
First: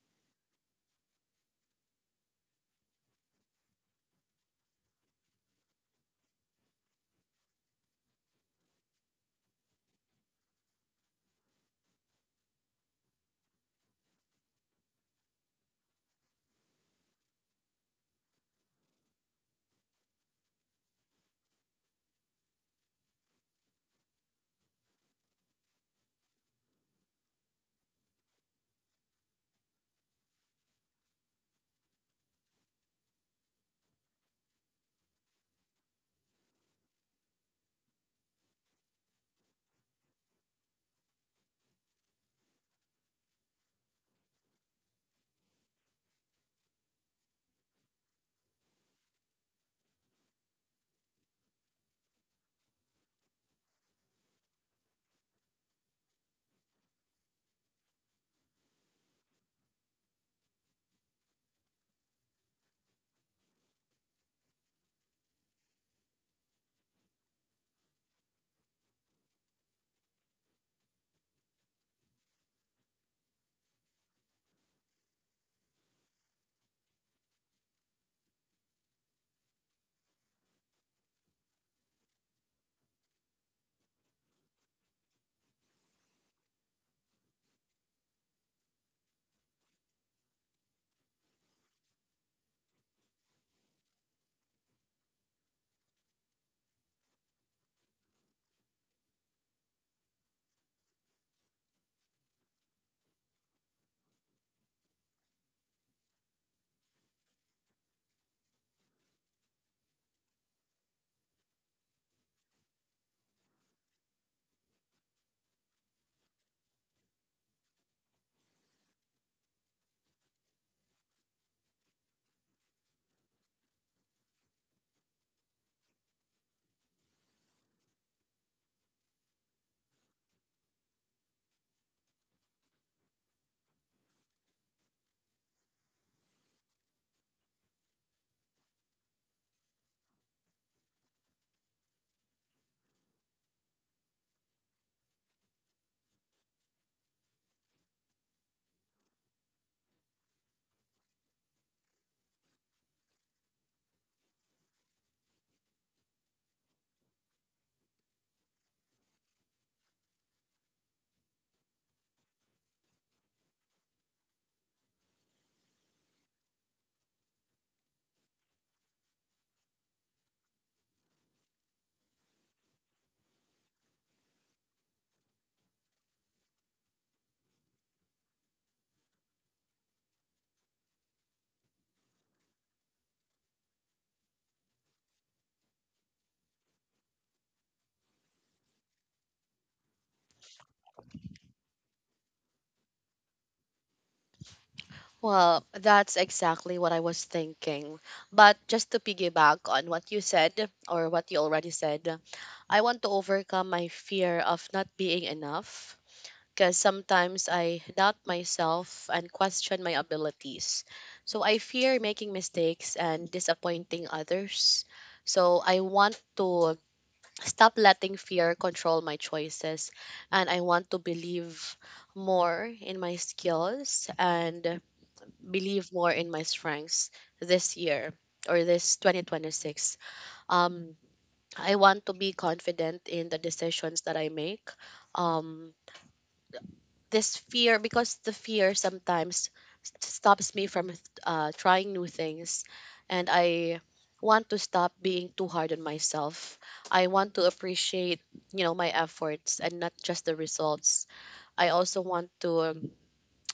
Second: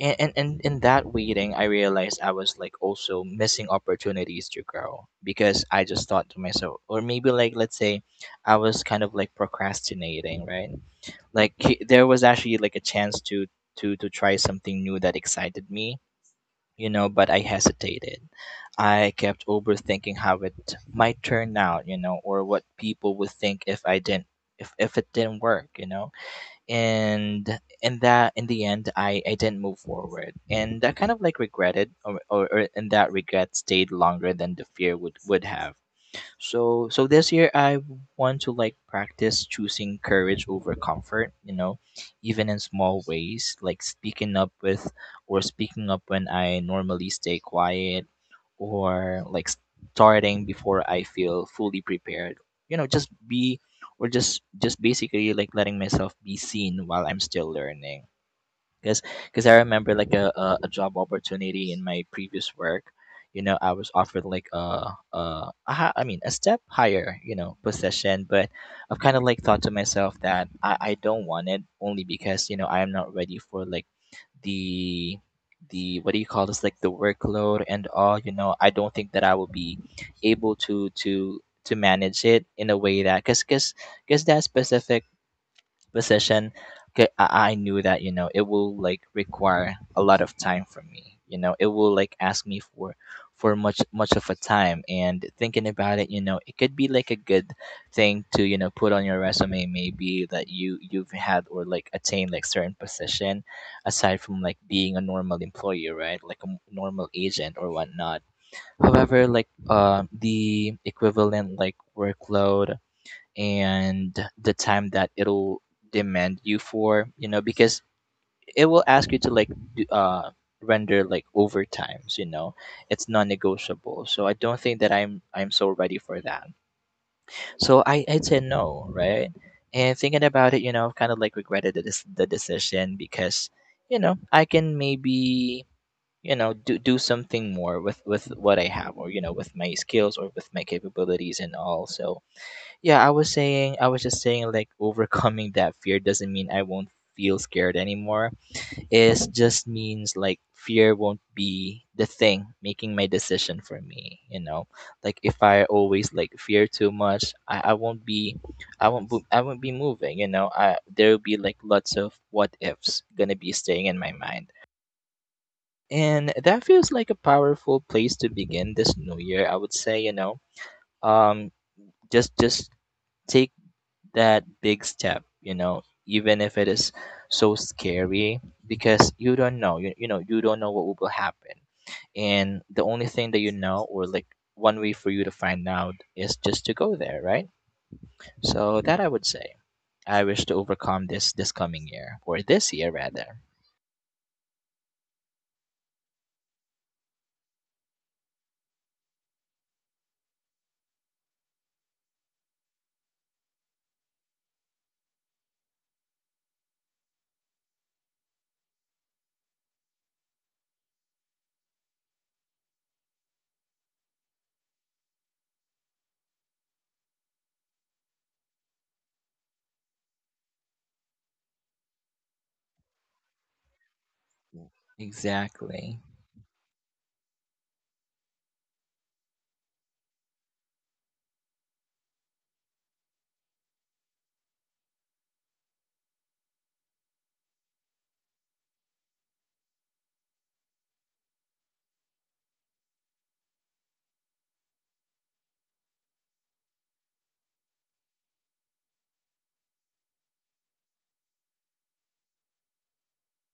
B: and in that waiting, I realized I was like also missing opportunities to grow, because I just thought to myself, or maybe like let's say, I was kind of like procrastinating, right? Like there was actually like a chance to try something new that excited me, you know, but I hesitated. I kept overthinking how it might turn out, you know, or what people would think if I didn't, if it didn't work, you know. And in that in the end I didn't move forward. And I kind of like regretted, or and that regret stayed longer than the fear would have. So so this year I want to like practice choosing courage over comfort, you know, even in small ways, like speaking up with, or speaking up when I normally stay quiet, or like starting before I feel fully prepared. You know, just be, or just basically like letting myself be seen while I'm still learning. because because I remember like a job opportunity in my previous work. You know, I was offered like I mean a step higher, you know, position. But I've kind of like thought to myself that I don't want it, only because, you know, I am not ready for, like, the the what do you call this, like the workload and all. You know, I don't think that I will be able to manage it in a way that, because that specific position, 'kay, I knew that, you know, it will like require a lot of time from me. You know, it will like ask me for much of a time. And thinking about it, you know, it could be like a good thing to, you know, put on your resume, maybe, that you've had or like attained like certain position, aside from like being a normal employee, right? Like a normal agent or whatnot. However, like the equivalent, like, workload and the time that it'll demand you for, you know, because it will ask you to like do, uh render like overtimes, you know. It's non-negotiable, so I don't think that I'm so ready for that, so I'd say no, right? And thinking about it, you know, I've kind of like regretted the decision, because, you know, I can maybe, you know, do something more with what I have, or, you know, with my skills, or with my capabilities and all. So yeah, I was just saying, like, overcoming that fear doesn't mean I won't feel scared anymore. It just means, like, fear won't be the thing making my decision for me, you know? Like, if I always, like, fear too much, I won't be moving, you know? There'll be, like, lots of what ifs gonna be staying in my mind. And that feels like a powerful place to begin this new year, I would say, you know? Um, just, take that big step, you know, even if it is so scary, because you don't know what will happen. And the only thing that, you know, or, like, one way for you to find out, is just to go there, right? So that, I would say, I wish to overcome this coming year, or this year rather.
A: Well, that's exactly what I was thinking. But just to piggyback on what you said or what you already said, I want to overcome my fear of not being enough, because sometimes I doubt myself and question my abilities. So I fear making mistakes and disappointing others. So I want to stop letting fear control my choices, and I want to believe more in my skills and believe
B: Exactly.
A: more in my strengths this year or this 2026. um I want to be confident in the decisions that I make. um this fear, because the fear sometimes stops me from trying new things. And I want to stop being too hard on myself. I want to appreciate, you know, my efforts and not just the results. I also want to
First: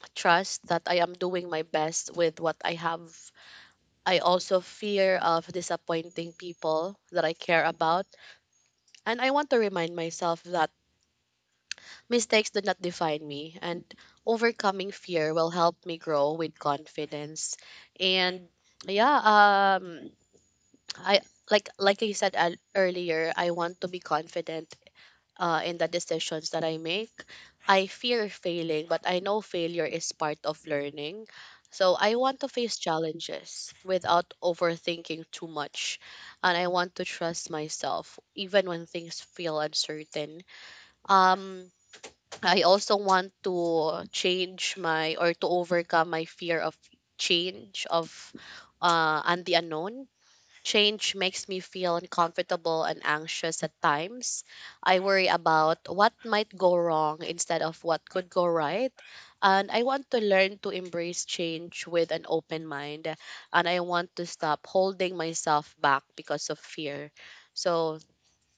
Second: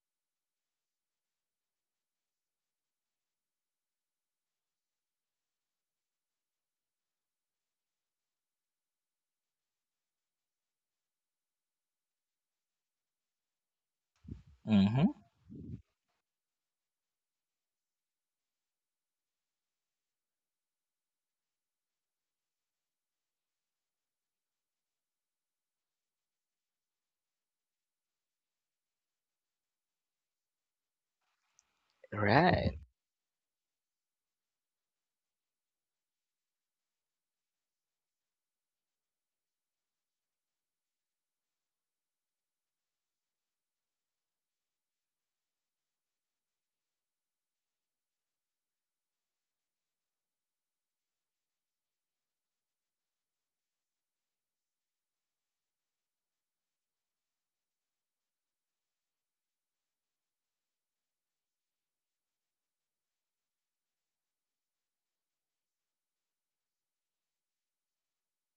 A: [TSK] trust that I am doing my best with what I have. I also fear of disappointing people that I care about, and I want to remind myself that mistakes did not define me, and overcoming
B: Mm-hmm.
A: fear will help me grow with confidence. And yeah, um, I, like I said earlier, I want to be confident in the decisions that I make. I fear failing, but I know failure is part of learning. So I want to
B: Right.
A: face challenges without overthinking too much, and I want to trust myself even when things feel uncertain. Um, I also want to change my or to overcome my fear of change, of and the unknown. Change makes me feel uncomfortable and anxious at times. I worry about what might go wrong instead of what could go right. And I want to learn to embrace change with an open mind. And I want to stop holding myself back because of fear. So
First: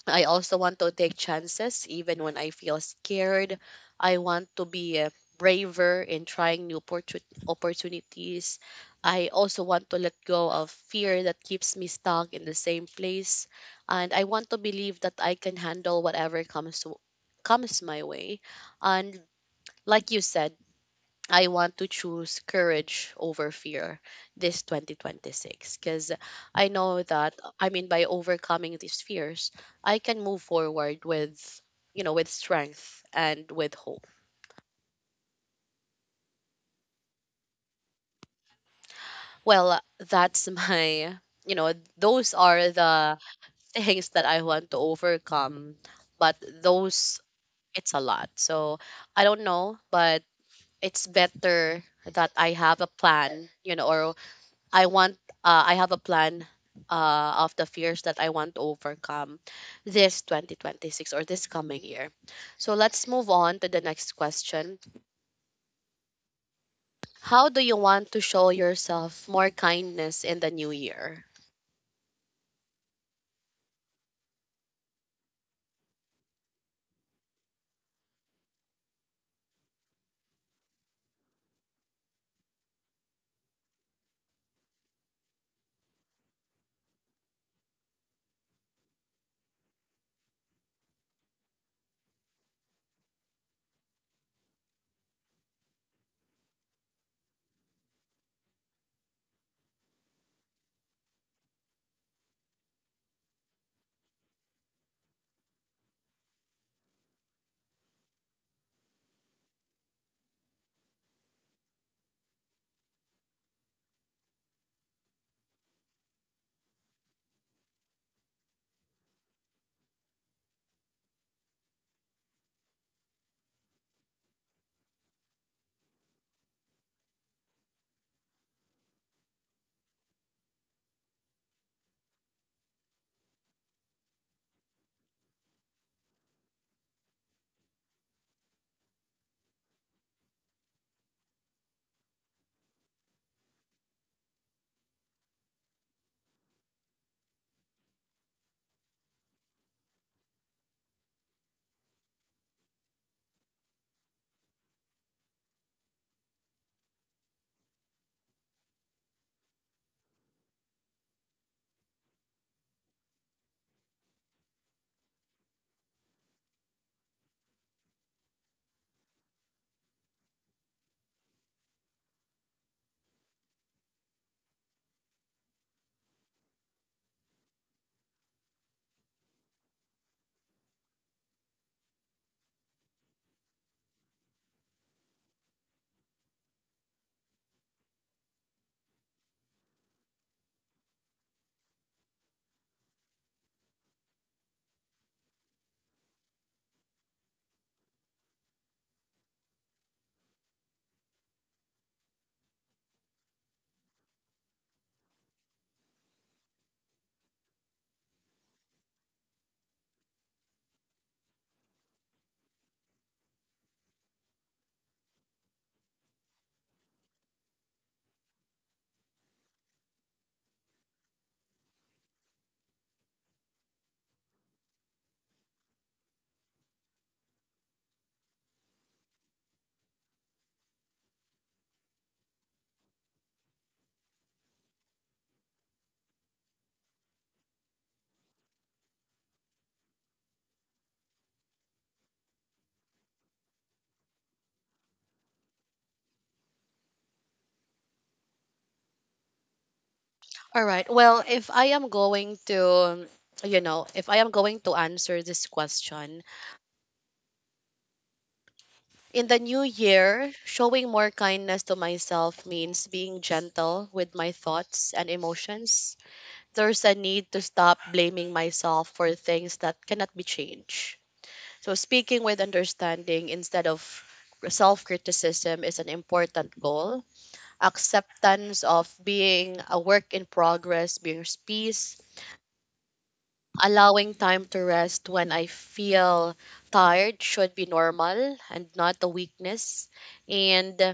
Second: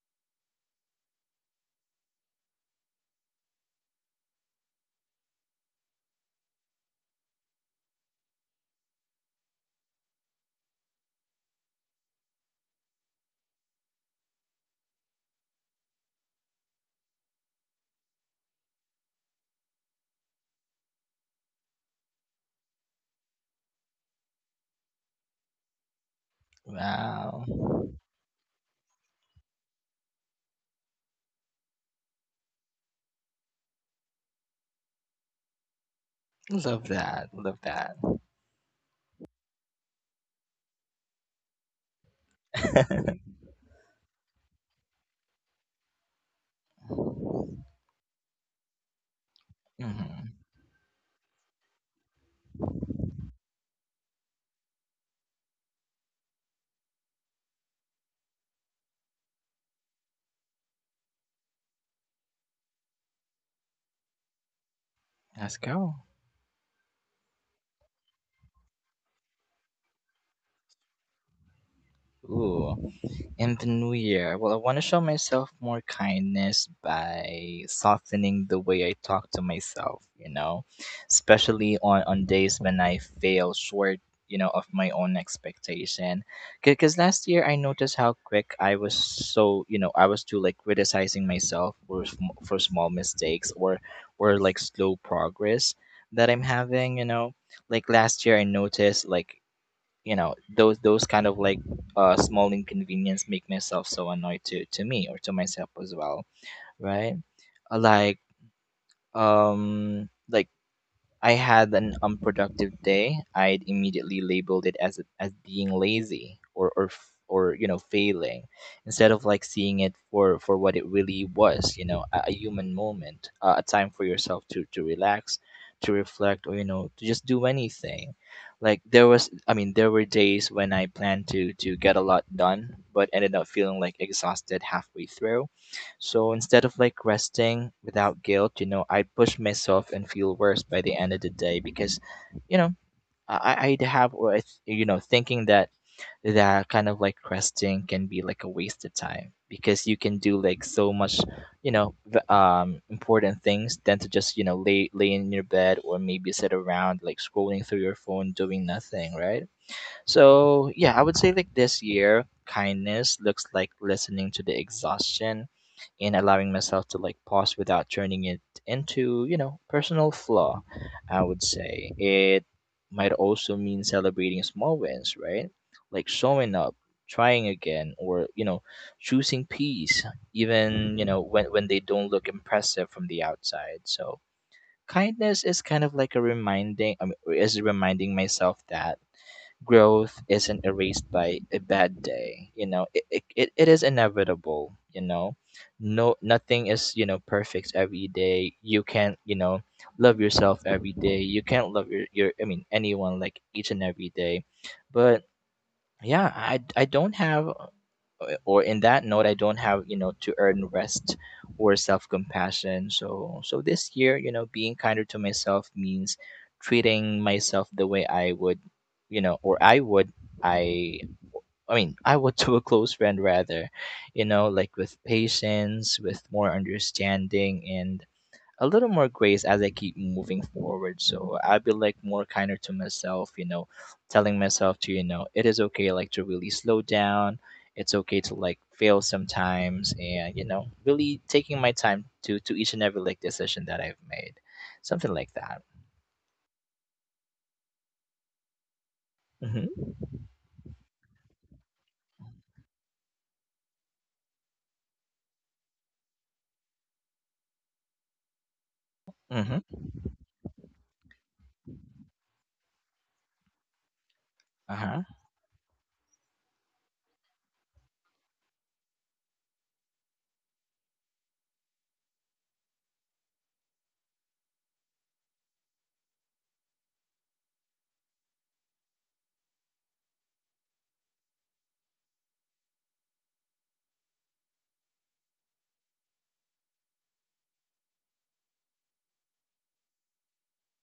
A: I also want to take chances even when I feel scared. I want to be braver in trying new opportunities. I also want to let go of fear that keeps me stuck in the same place. And I want to believe that I can handle whatever comes my way. And like you said, I want to choose courage over fear this 2026, because I know that,
B: Wow.
A: I mean, by overcoming these fears, I can move forward with, you know, with strength and with hope.
B: Love that, love that.
A: Well, that's [LAUGHS] my, you know, those are the things that I want to overcome, but those, it's a lot. So I don't know, but
B: Mm-hmm.
A: it's better that I have a plan, you know, or I want, I have a plan of the fears that I want to overcome this 2026 or this coming year. So let's move on to the next question.
B: Let's go.
A: How do you want to show yourself more kindness in the new year?
B: Ooh. In the new year, well, I want to show myself more kindness by softening the way I talk to myself, you know, especially on days when I fail short, you know, of my own expectation. Because last year I noticed how quick I was, so, you know, I was too like criticizing myself for small mistakes, or like slow progress that I'm having, you know. Like last year I noticed like, you know, those kind of like small inconvenience make myself so annoyed to me, or to myself as well, right? Uh, like like, I had an unproductive day, I'd immediately labeled it as being lazy or failing, instead of like seeing it for what it really was, you know, a human moment, a time for yourself to relax, to reflect, or, you know, to just do anything. Like there was, I mean, there were days when I planned to get a lot done, but ended up feeling like exhausted halfway through, so instead of like resting without guilt, you know, I push myself and feel worse by the end of the day, because, you know, I I'd have or I th- you know thinking that that kind of like resting can be like a waste of time, because you can do like so much, you know, important things than to just, you know, lay in your bed, or maybe sit around like scrolling through your phone doing nothing, right? So yeah, I would say, like, this year, kindness looks like listening to the exhaustion and allowing myself to like pause without turning it into, you know, personal flaw. I would say it might also mean celebrating small wins, right? Like showing up, trying again, or, you know, choosing peace, even, you know, when they don't look impressive from the outside. So, kindness is kind of like a reminding, I mean, is reminding myself that growth isn't erased by a bad day, you know, it is inevitable, you know, no nothing is, you know, perfect every day. You can't, you know, love yourself every day. You can't love your I mean anyone, like, each and every day. But yeah, I don't have or, in that note, I don't have, you know, to earn rest or self-compassion. So this year, you know, being kinder to myself means treating myself the way I would you know or I would I I mean I would [LAUGHS] to a close friend rather, you know, like with patience, with more understanding, and a little more grace as I keep moving forward. So I'll be like more kinder to myself, you know, telling myself to, you know, it is okay, like, to really slow down. It's okay to like fail sometimes and, you know, really taking my time to each and every like decision that I've made. Something like that. Mm-hmm.
A: All right. Well, if I am going to you know, if I am going to answer this question, in the new
B: Mm-hmm.
A: year, showing more kindness to myself means being gentle with my thoughts and
B: Uh-huh.
A: emotions. There's a need to stop blaming myself for things that cannot be changed. So, speaking with understanding instead of self criticism is an important goal. Acceptance of being a work in progress brings peace. Allowing time to rest when I feel tired should be normal and not a weakness. And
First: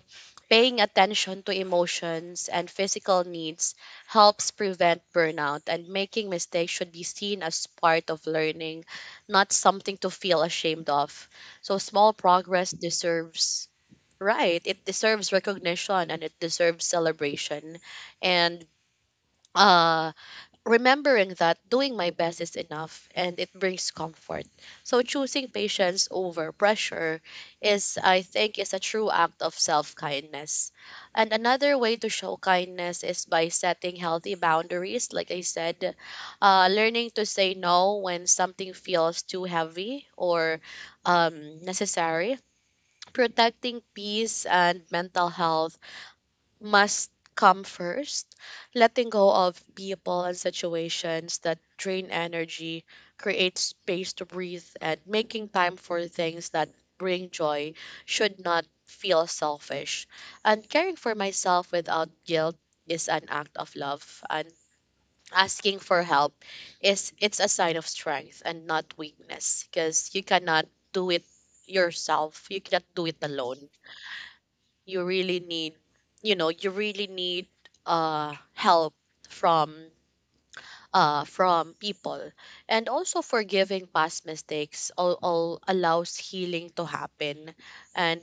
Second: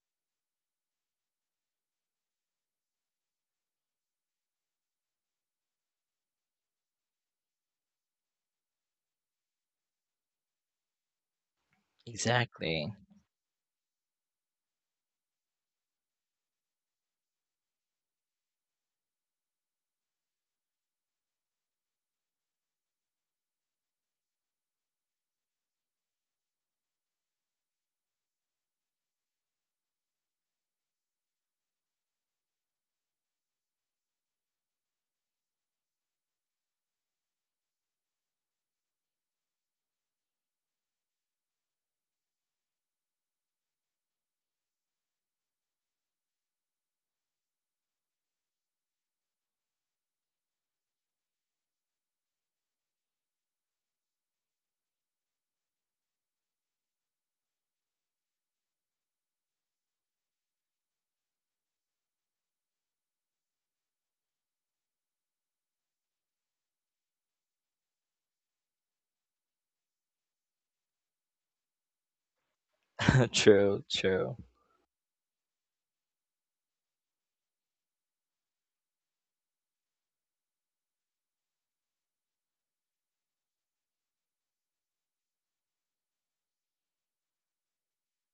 A: paying attention to emotions and physical needs helps prevent burnout. And making mistakes should be seen as part of learning, not something to feel ashamed of. So small progress
B: Exactly.
A: deserves. Right, it deserves recognition and it deserves celebration. And uh remembering that doing my best is enough, and it brings comfort. So choosing patience over pressure is, I think, is a true act of self-kindness. And another way to show kindness is by setting healthy boundaries, like I said, learning to say no when something feels too heavy or necessary. Protecting peace and mental health must come first, letting go of people and situations that drain energy, create space to breathe, and making time for things that bring joy should not feel selfish. And caring for myself without guilt is an act of love. And asking for help is, it's a sign of strength and not weakness, because you cannot do it yourself. You cannot do it
B: [LAUGHS]
A: alone.
B: True, true.
A: You really need, you know, you really need help from from people. And also forgiving past mistakes, all allows healing to happen. And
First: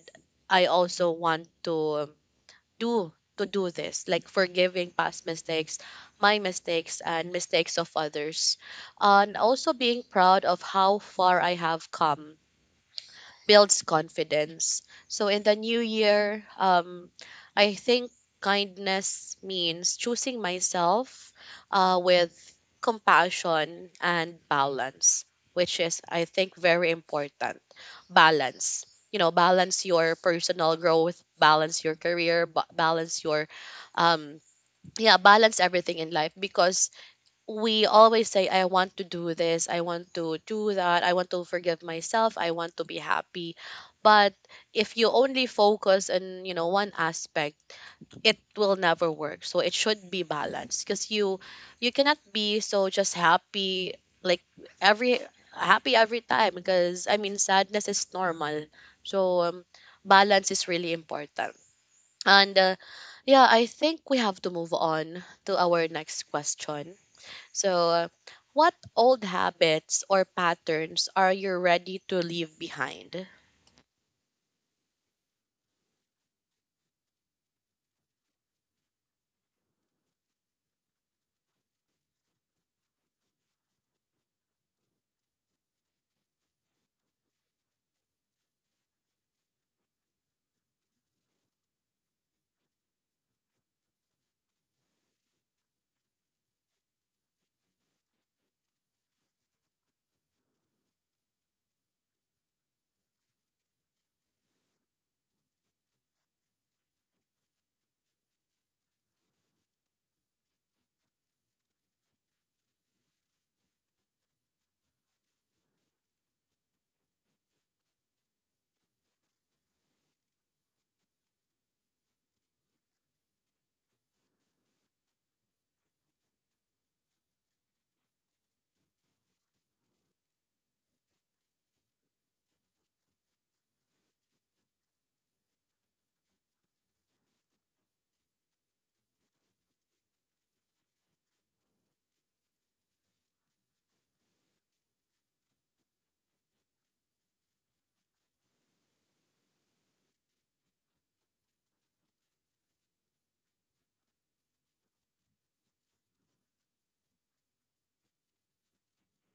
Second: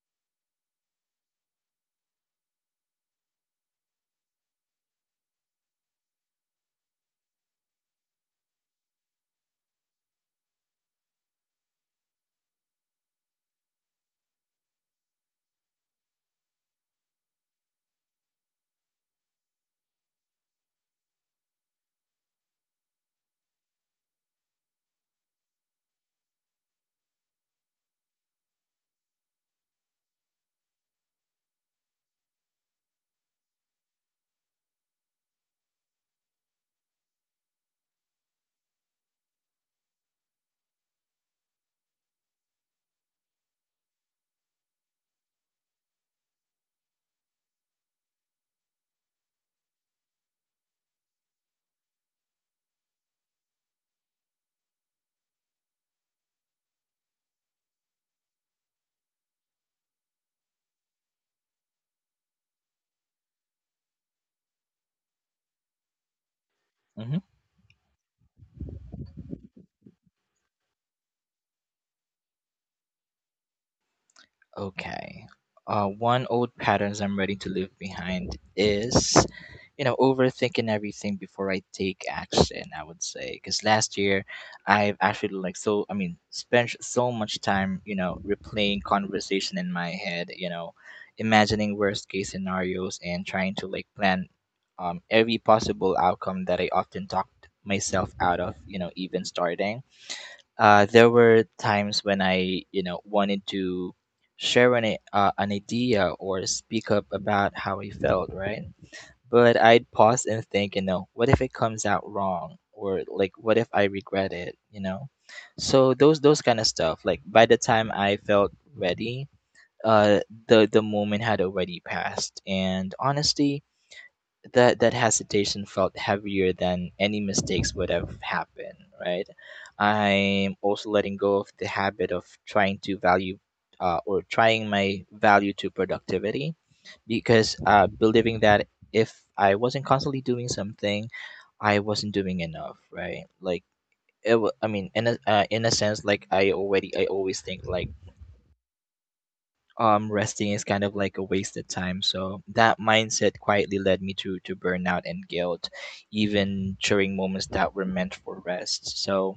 A: I also want to do do this, like forgiving past mistakes, my mistakes and mistakes of others. And also being proud of how far I have come builds confidence. So in the new year, I think kindness means choosing myself with compassion and balance, which is, I think, very important. Balance. You know, balance your personal growth, balance your career, balance your, um, yeah, balance everything in life because we always say I want to do this, I want to do that, I want to forgive myself, I want to be happy. But if you only focus on, one aspect, it will never work, so it should be balanced. Because you cannot be so just happy, like every happy every time. Because, I mean, sadness is normal. So balance is really important. And yeah, I think we have to move on to our next question.
B: Mm-hmm.
A: So, what old habits or patterns are you ready to leave behind?
B: Okay. One old patterns I'm ready to leave behind is, you know, overthinking everything before I take action. I would say, because last year I've actually like, so I mean, spent so much time, you know, replaying conversation in my head, you know, imagining worst case scenarios and trying to like plan every possible outcome that I often talked myself out of, you know, even starting. There were times when I, you know, wanted to share an idea, or speak up about how I felt, right? But I'd pause and think, you know, what if it comes out wrong, or, like, what if I regret it, you know? So those kind of stuff. Like by the time I felt ready, uh, the moment had already passed, and honestly, that hesitation felt heavier than any mistakes would have happened, right? I'm also letting go of the habit of trying to value, or trying my value to productivity, because, believing that if I wasn't constantly doing something, I wasn't doing enough, right? Like, I mean, in a sense, like, I always think like resting is kind of like a wasted time, so that mindset quietly led me to burnout and guilt even during moments that were meant for rest. So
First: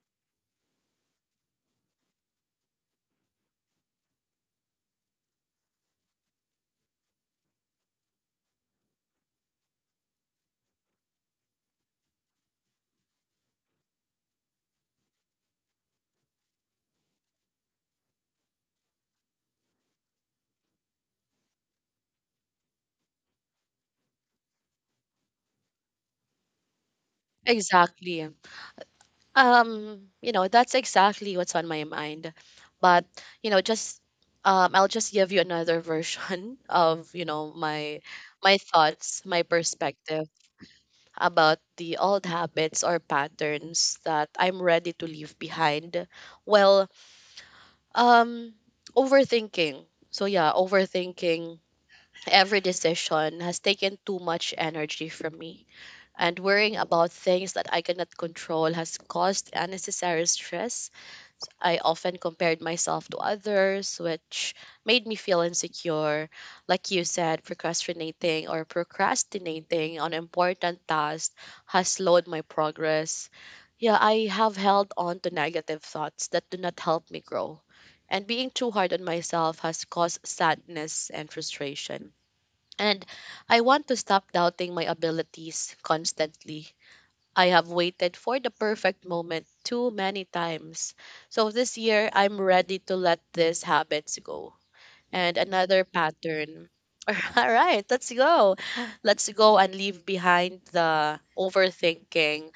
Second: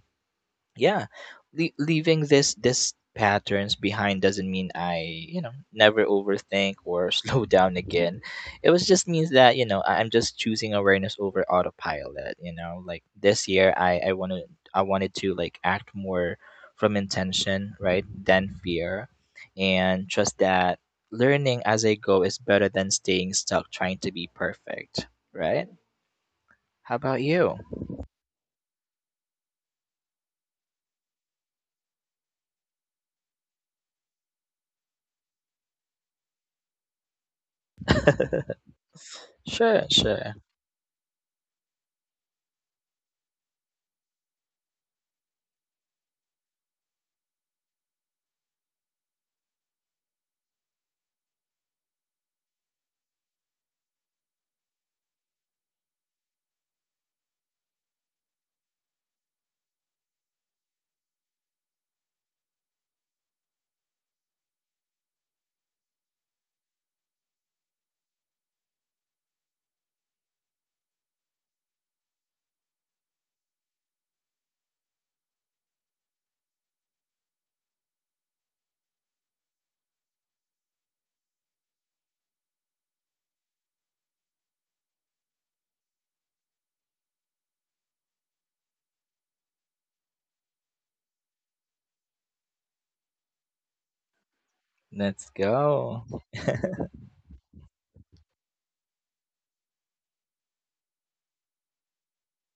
B: yeah, Leaving this patterns behind doesn't mean I, you know, never overthink or [LAUGHS] slow down again. It was just means that, you know, I'm just choosing awareness over autopilot, you know. Like this year, I wanted to like act more from intention, right, than fear, and trust that learning as I go is better than staying stuck trying to be perfect, right? How about you?
A: Exactly. That's exactly what's on my mind. But, just I'll just give you another version [LAUGHS] of, my
B: [LAUGHS]
A: my thoughts, my
B: Sure,
A: perspective
B: sure.
A: about the old habits or patterns that I'm ready to leave behind. Well, um overthinking. So yeah, overthinking. Every decision has taken too much energy from me, and worrying about things that I cannot control has caused unnecessary stress. I often compared myself to others, which made me feel insecure. Like you said, procrastinating on important tasks has slowed my progress. Yeah, I have held on to negative thoughts that do not help me grow. And being too hard on myself has caused sadness and frustration. And I want to stop doubting my abilities constantly. I have waited for the perfect moment too many times. So this year, I'm ready to let these habits go.
B: Let's
A: And another
B: go.
A: pattern. [LAUGHS] All right, let's go. Let's go and leave behind the overthinking.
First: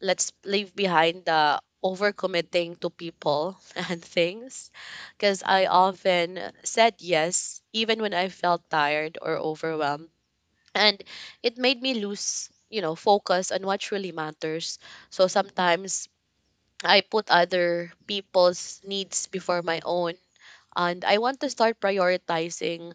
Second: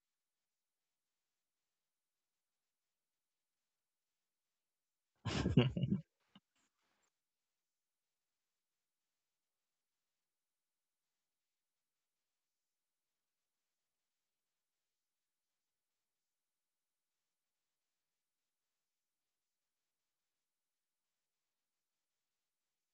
A: Let's leave behind the overcommitting to people [LAUGHS] and things. Because I
B: [LAUGHS]
A: often said yes, even when I felt tired or overwhelmed, and it made me lose, focus on what really matters. So sometimes I put other people's needs before my own, and I want to start prioritizing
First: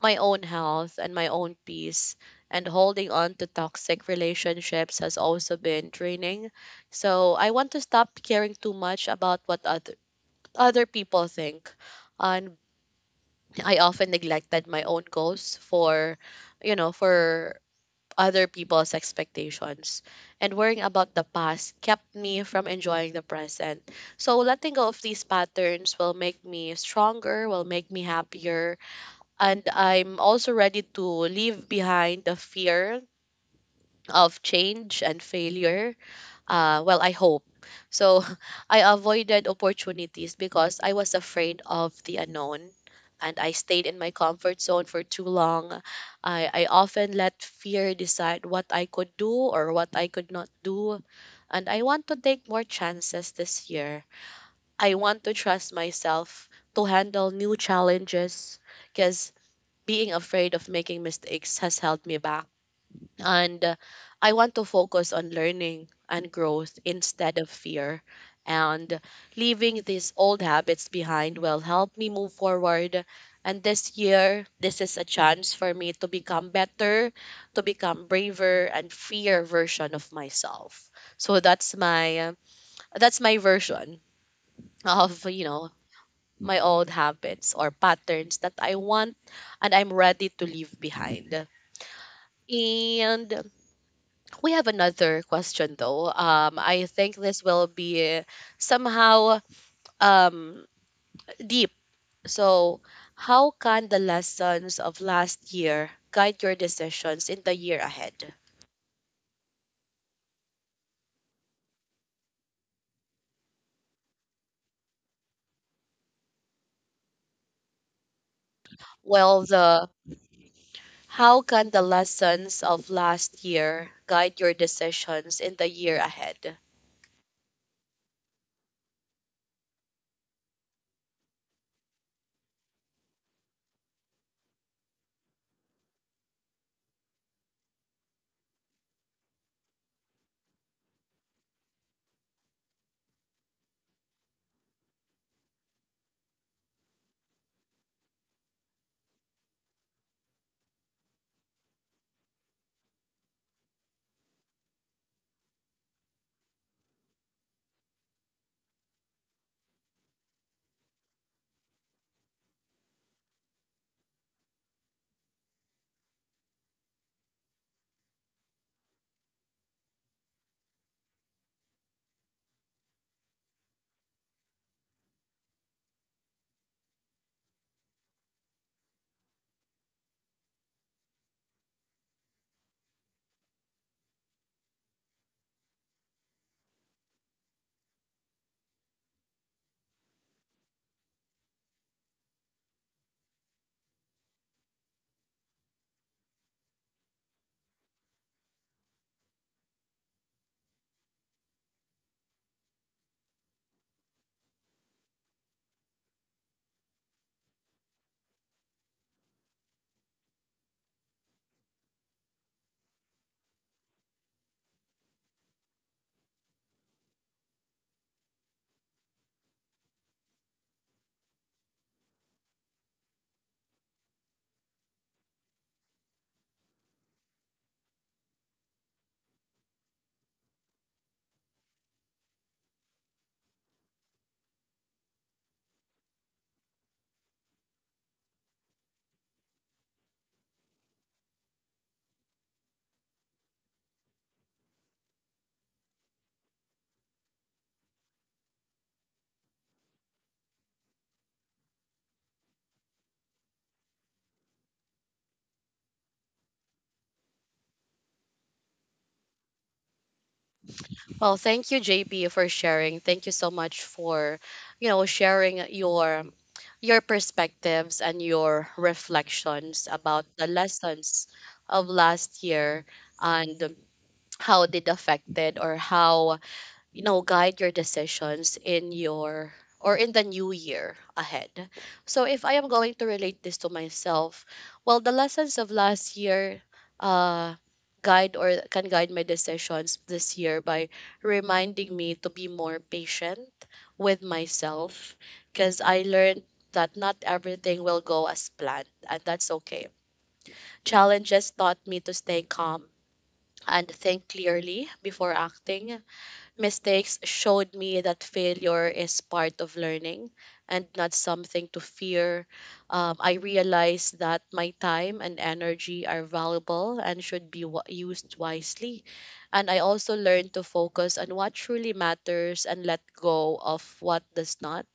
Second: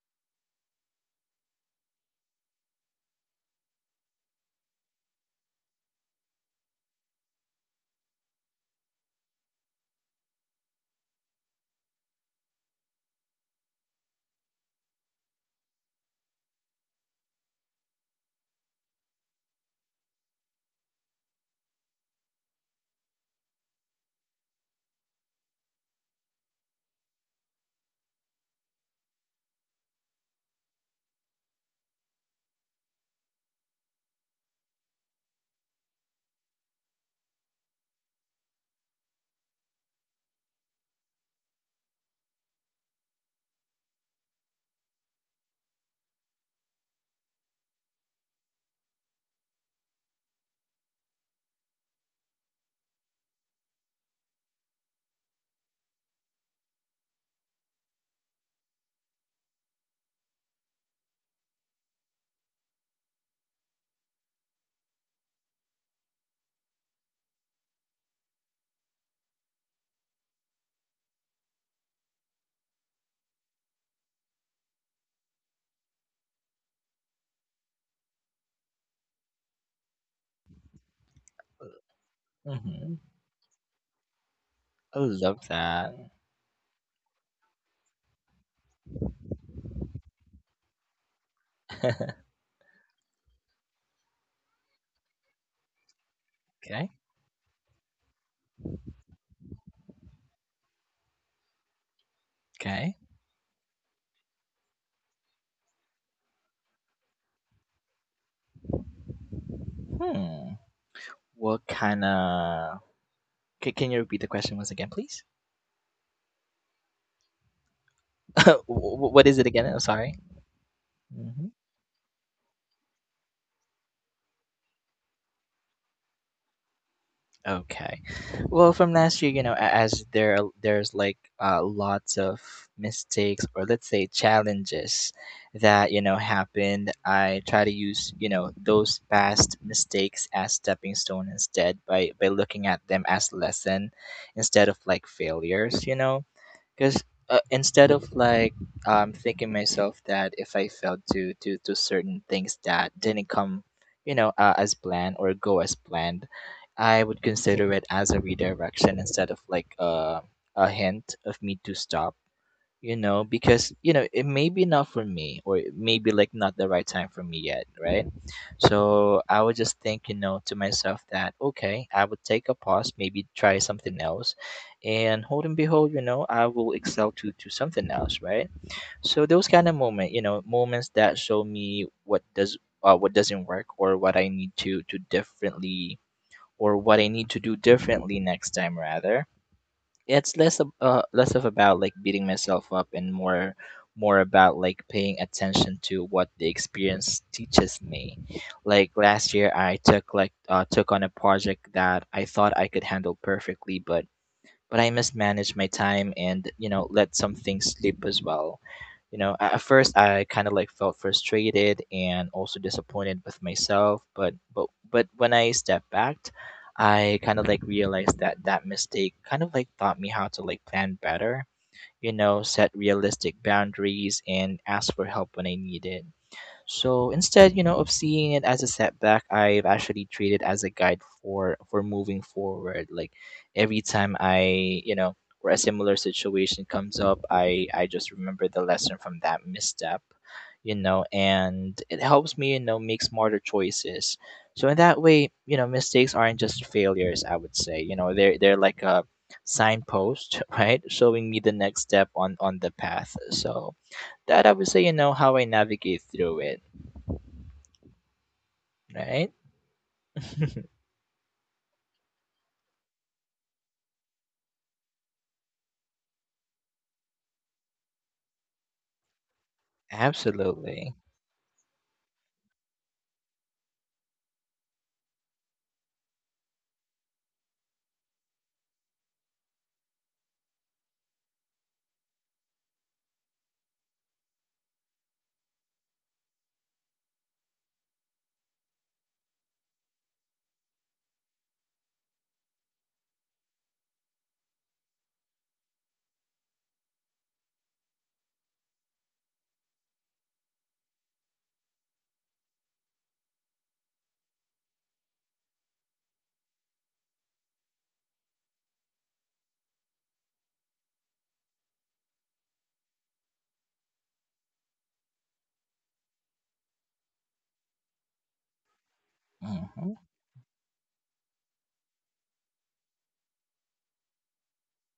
A: my own health and my own peace. And holding on to toxic relationships has also been draining. So I want to stop caring too much about what other people think. And I often neglected my own goals for, you know for other people's expectations. And worrying about the past kept me from enjoying the present. So letting go of these patterns will make me stronger, will make me happier. And I'm also ready to leave behind the fear of change and failure, well, I hope. So [LAUGHS] I avoided opportunities because I was afraid of the unknown, and I stayed in my comfort zone for too long. I often let fear decide what I could do or what I could not do. And I want to take more chances this year. I want to trust myself to handle new challenges because being afraid of making mistakes has held me back. And I want to focus on learning and growth instead of fear. And leaving these old habits behind will help me move forward. And this year, this is a chance for me to become better, to become braver and freer version of myself. So that's my
B: Mhm.
A: version
B: I
A: of,
B: love that.
A: my old habits or patterns that I want and I'm ready to leave behind.
B: [LAUGHS]
A: And we have another question though. I
B: Okay.
A: think this will be somehow um, deep. So,
B: Okay.
A: how can the lessons of last year guide your decisions in the year ahead?
B: Hmm. What kind of? Can you repeat the question once again, please? [LAUGHS] What is
A: Well,
B: it again? I'm
A: the
B: sorry.
A: how
B: Hmm.
A: can the lessons of last year guide your decisions in the year ahead?
B: Okay. Well, from last year, you know, there's like lots of mistakes, or, let's say, challenges that, you know, happened. I try to use, you know, those past mistakes as stepping stone instead, by looking at them as lesson instead of like failures. You know, because, instead of like thinking myself that if I failed to certain things that didn't come as planned, or go as planned, I would consider it as a redirection instead of like, a hint of me to stop, you know, because, you know, it may be not for me, or it may be like not the right time for me yet, right? So I would just think, you know, to myself that, okay, I would take a pause, maybe try something else. And hold and behold, you know, I will excel to something else, right? So those kind of moments that show me what does what doesn't work or what I need to differently or what I need to do differently next time rather. It's less of about like beating myself up and more about like paying attention to what the experience teaches me. Like last year I took took on a project that I thought I could handle perfectly, but I must manage my time and you know let some things slip as well. You know, at first I kind of like felt frustrated and also disappointed with myself, but but when I stepped back, I kind of like realized that that mistake kind of like taught me how to like plan better. You know, set realistic boundaries and ask for help when I need it. So instead, you know, of seeing it as a setback, I've actually treated as a guide for moving forward. Like Every time or a similar situation comes up, I just remember the lesson from that misstep, you know, and it helps me, you know, make smarter choices. So in that way, you know, mistakes aren't just failures, I would say. You know, they're like a signpost, [LAUGHS] right? Showing me the next step on the path. So that I would say, you know, how I navigate through it. Right?
A: Well, thank you, JP, for sharing. Thank you so much for, sharing your perspectives and your reflections about the
B: Absolutely.
A: lessons of last year, and how it affected or how guide your decisions in your or in the new year ahead. So if I am going to relate this to myself, well, the lessons of last year uh guide or can guide my decisions this year by reminding me to be more patient with myself, because I learned that not everything will go as planned, and that's okay. Challenges taught me to stay calm and think clearly before acting. Mistakes showed me that failure is part of learning and not something to fear. I realized that my time and energy are valuable and should be used wisely. And I
B: Hmm.
A: also learned to focus on what truly matters and let go of what does not.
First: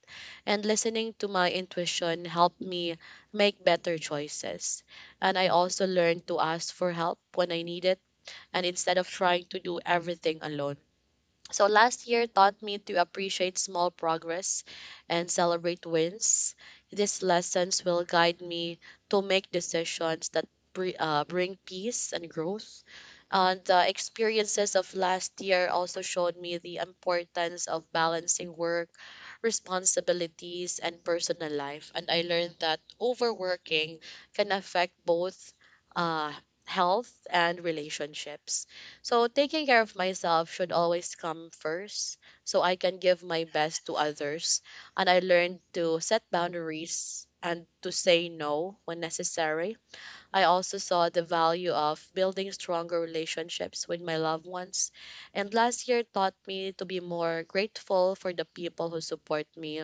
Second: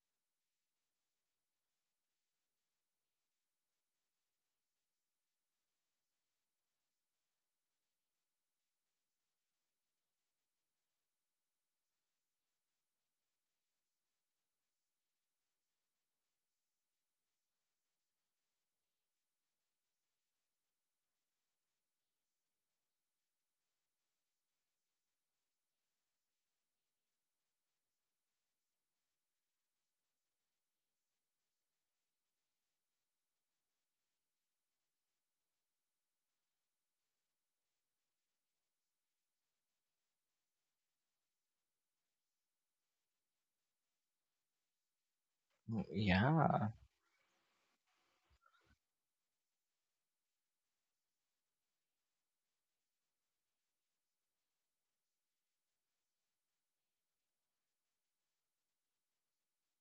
A: And listening to my intuition helped me make better choices. And I also learned to ask for help when I need it, and instead of trying to do everything alone. So last year taught me to appreciate small progress and celebrate wins. These lessons will guide me to make decisions that bring peace and growth. And the experiences of last year also showed me the importance of balancing work, responsibilities, and personal life. And I learned that overworking can affect both uh, health and relationships. So taking care of myself should always come first, so I can give my best to others. And I learned to set
B: Yeah.
A: boundaries and to say no when necessary. I also saw the value of building stronger relationships with my loved ones. And last year taught me to be more grateful for the people who support me.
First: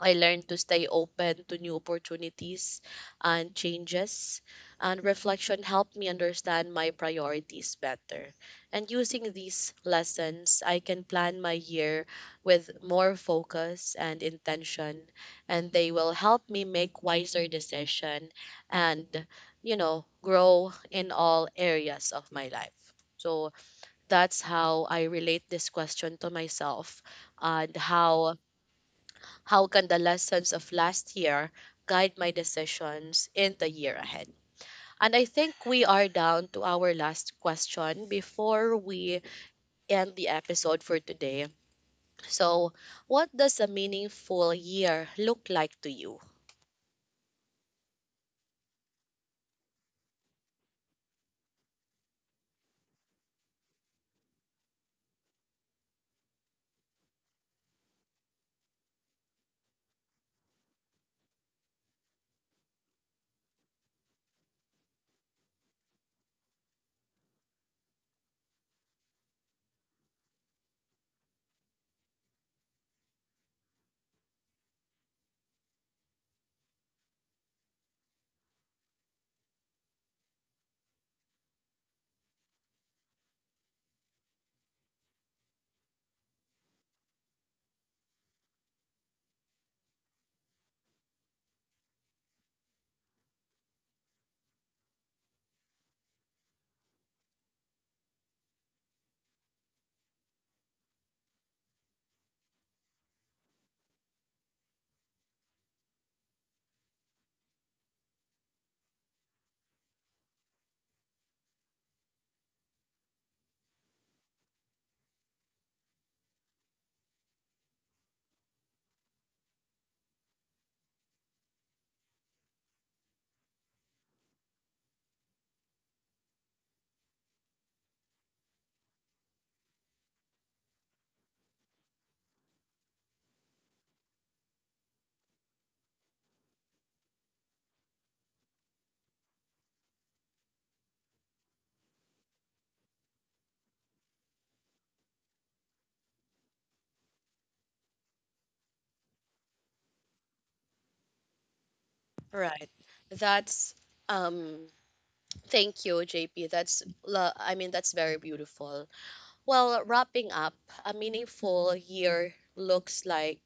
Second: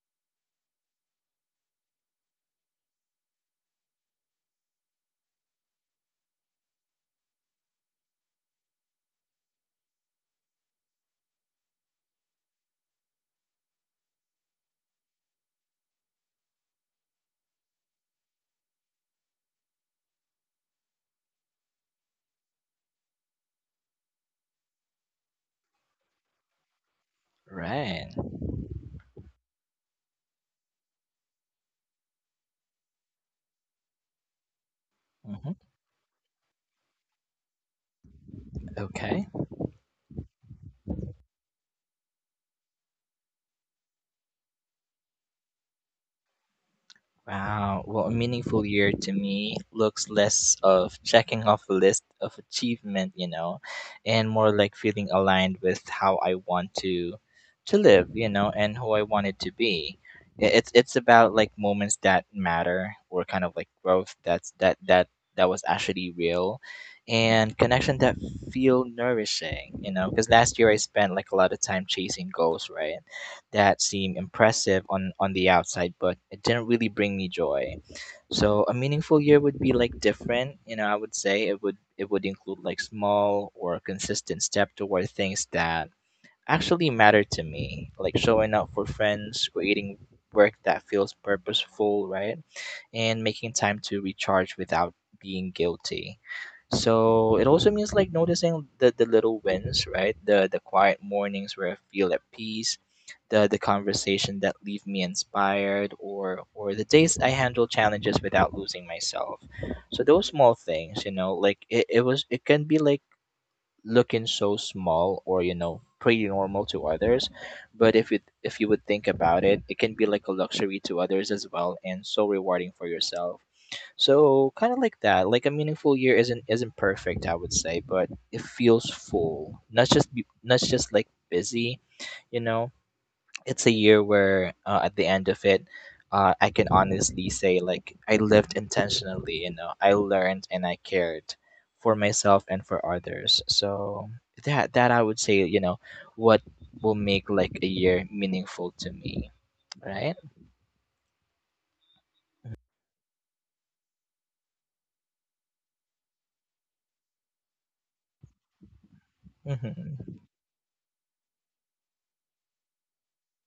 A: I learned to stay open to new opportunities and changes. And reflection helped me understand my priorities better. And using these lessons, I can plan my year with more focus and intention, and they will help me make wiser decision and, grow in all areas of my life. So that's how I relate this question to myself, and
B: Right.
A: how can the lessons of last year guide my decisions in the year ahead? And I
B: Hmm.
A: think we are down to our last question before we
B: Okay.
A: end the episode for today. So, what does a meaningful year look like to you?
B: Wow. Well, a meaningful year to me looks less of checking off a list of achievement, you know, and more like feeling aligned with how I want to live, you know, and who I want it to be. It's about like moments that matter or kind of like growth that that was actually real, and connection that feel nourishing, you know, because last year I spent like a lot of time chasing goals, right? That seemed impressive on the outside, but it didn't really bring me joy. So a meaningful year would be like different. You know, I would say it would include like small or consistent step toward things that actually matter to me, like showing up for friends, creating work that feels purposeful, right? And making time to recharge without being guilty. So it also means like noticing the little wins, right? The quiet mornings where I feel at peace, the conversation that leave me inspired, or the days I handle challenges without losing myself. So those small things, you know, like it was it can be like looking so small or you know pretty normal to others, but if it if you would think about it it can be like a luxury to others as well, and so rewarding for yourself. So kind of like that, like a meaningful year isn't perfect I would say, but it feels full, not just like busy, you know. It's a year where at the end of it, I can honestly say like I lived intentionally, you know, I learned and I cared for myself and for others. So that I would say, you know, what will make like a year meaningful to me. Right?
A: Right. That's um thank you, JP. That's I mean, that's very beautiful. Well,
B: Mm-hmm.
A: wrapping up, a meaningful year looks like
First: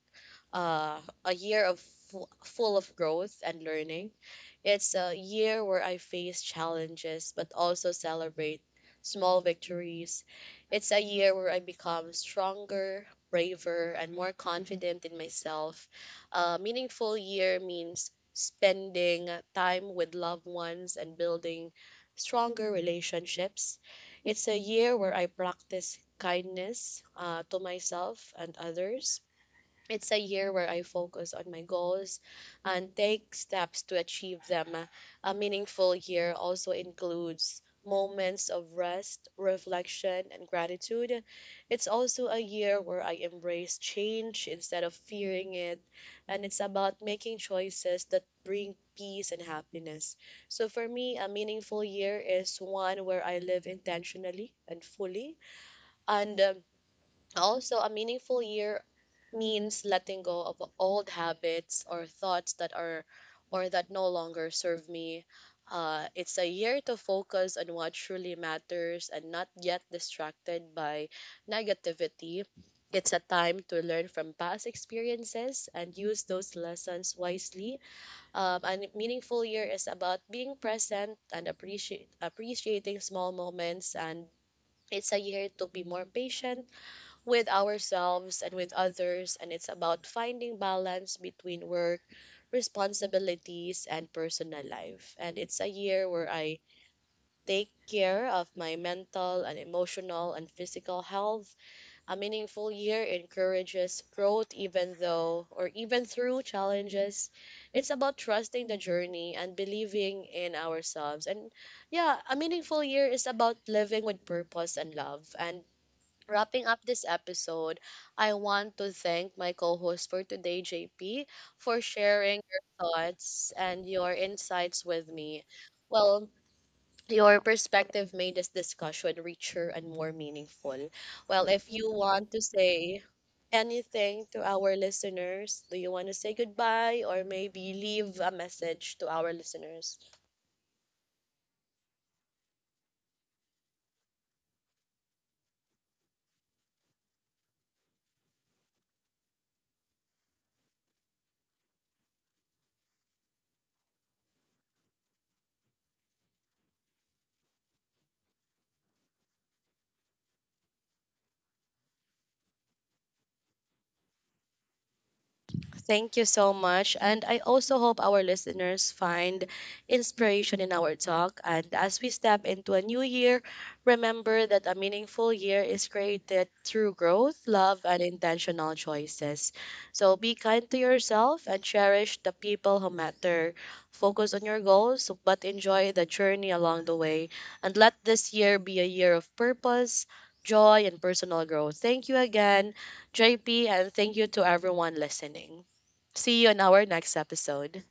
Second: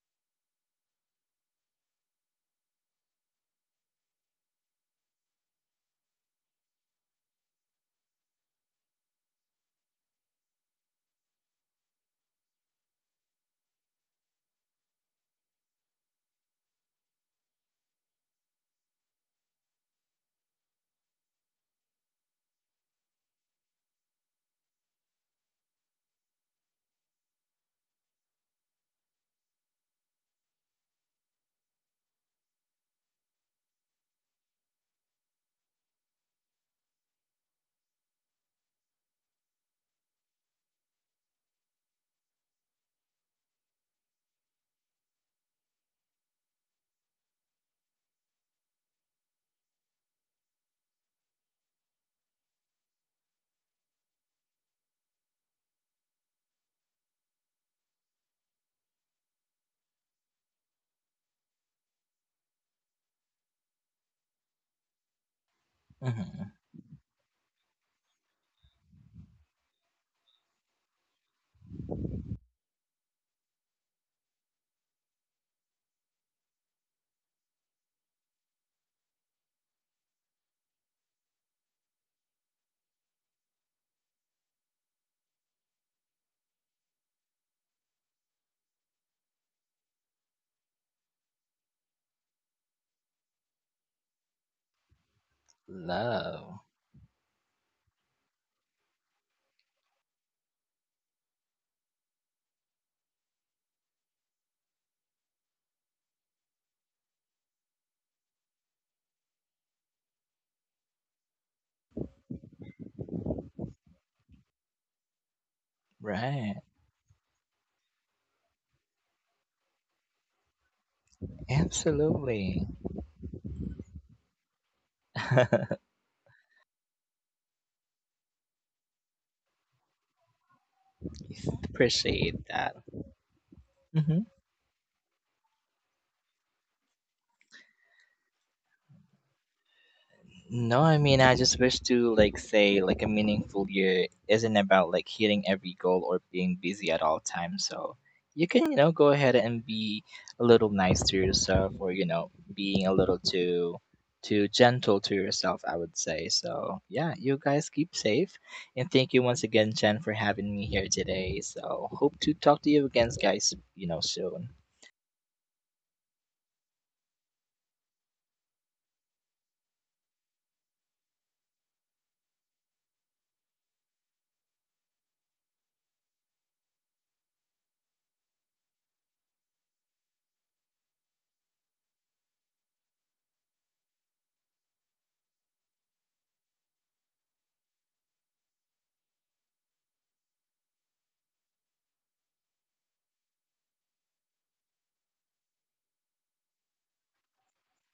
A: a year of full of growth and learning. It's a year where I face challenges but also celebrate small victories. It's a year where I become stronger, braver, and more confident in myself. A meaningful year means spending time with loved ones and building stronger relationships. It's a year where I practice kindness to myself and others. It's a year where I focus on my goals and take steps to achieve them. A meaningful year also includes moments of rest, reflection, and gratitude. It's also a year where I embrace change instead of fearing it, and it's about making choices that bring peace and happiness. So for me, a meaningful year is one where I live intentionally and fully. And also a meaningful year means letting go of old habits or thoughts that are or that no longer serve me. It's a
B: Mm-hmm.
A: year to focus on what truly matters and not get distracted by negativity. It's a time to learn from past experiences and use those lessons wisely. And meaningful year is about being present and appreciate appreciating small moments, and it's a year to be more patient with ourselves and with others, and it's about finding balance between work, responsibilities, and personal life. And it's a year where
B: Love.
A: I take care of my mental and emotional and physical health. A meaningful year encourages growth, even though or even through challenges. It's about trusting the journey and believing in ourselves. And yeah, a meaningful year is about living with purpose and love. And
B: Right.
A: wrapping up this episode, I want to thank my co host for today, JP, for sharing
B: Absolutely.
A: your thoughts and your insights with me.
B: [LAUGHS]
A: Well, your perspective made this discussion richer and more meaningful. Well, if you want
B: Appreciate
A: to
B: that.
A: say
B: Mhm.
A: anything to our listeners, do you want to say goodbye or maybe leave a message to our listeners?
B: No, I mean, I just wish to like say like a meaningful year isn't about like hitting every goal or being busy at all times. So you can, you know, go ahead and be a little nice to yourself, or, you know, being a little too gentle to yourself, I would say. So yeah, you guys keep safe. And thank you once again, Jen, for having me here today. So hope to talk to you again, guys, you know, soon.
A: Thank you so much. And I also hope our listeners find inspiration in our talk. And as we step into a new year, remember that a meaningful year is created through growth, love, and intentional choices. So be kind to yourself and cherish the people who matter. Focus on your goals, but enjoy the journey along the way. And let this year be a year of purpose, joy, and personal growth. Thank you again. JP, and thank you to everyone listening. See you on our next episode.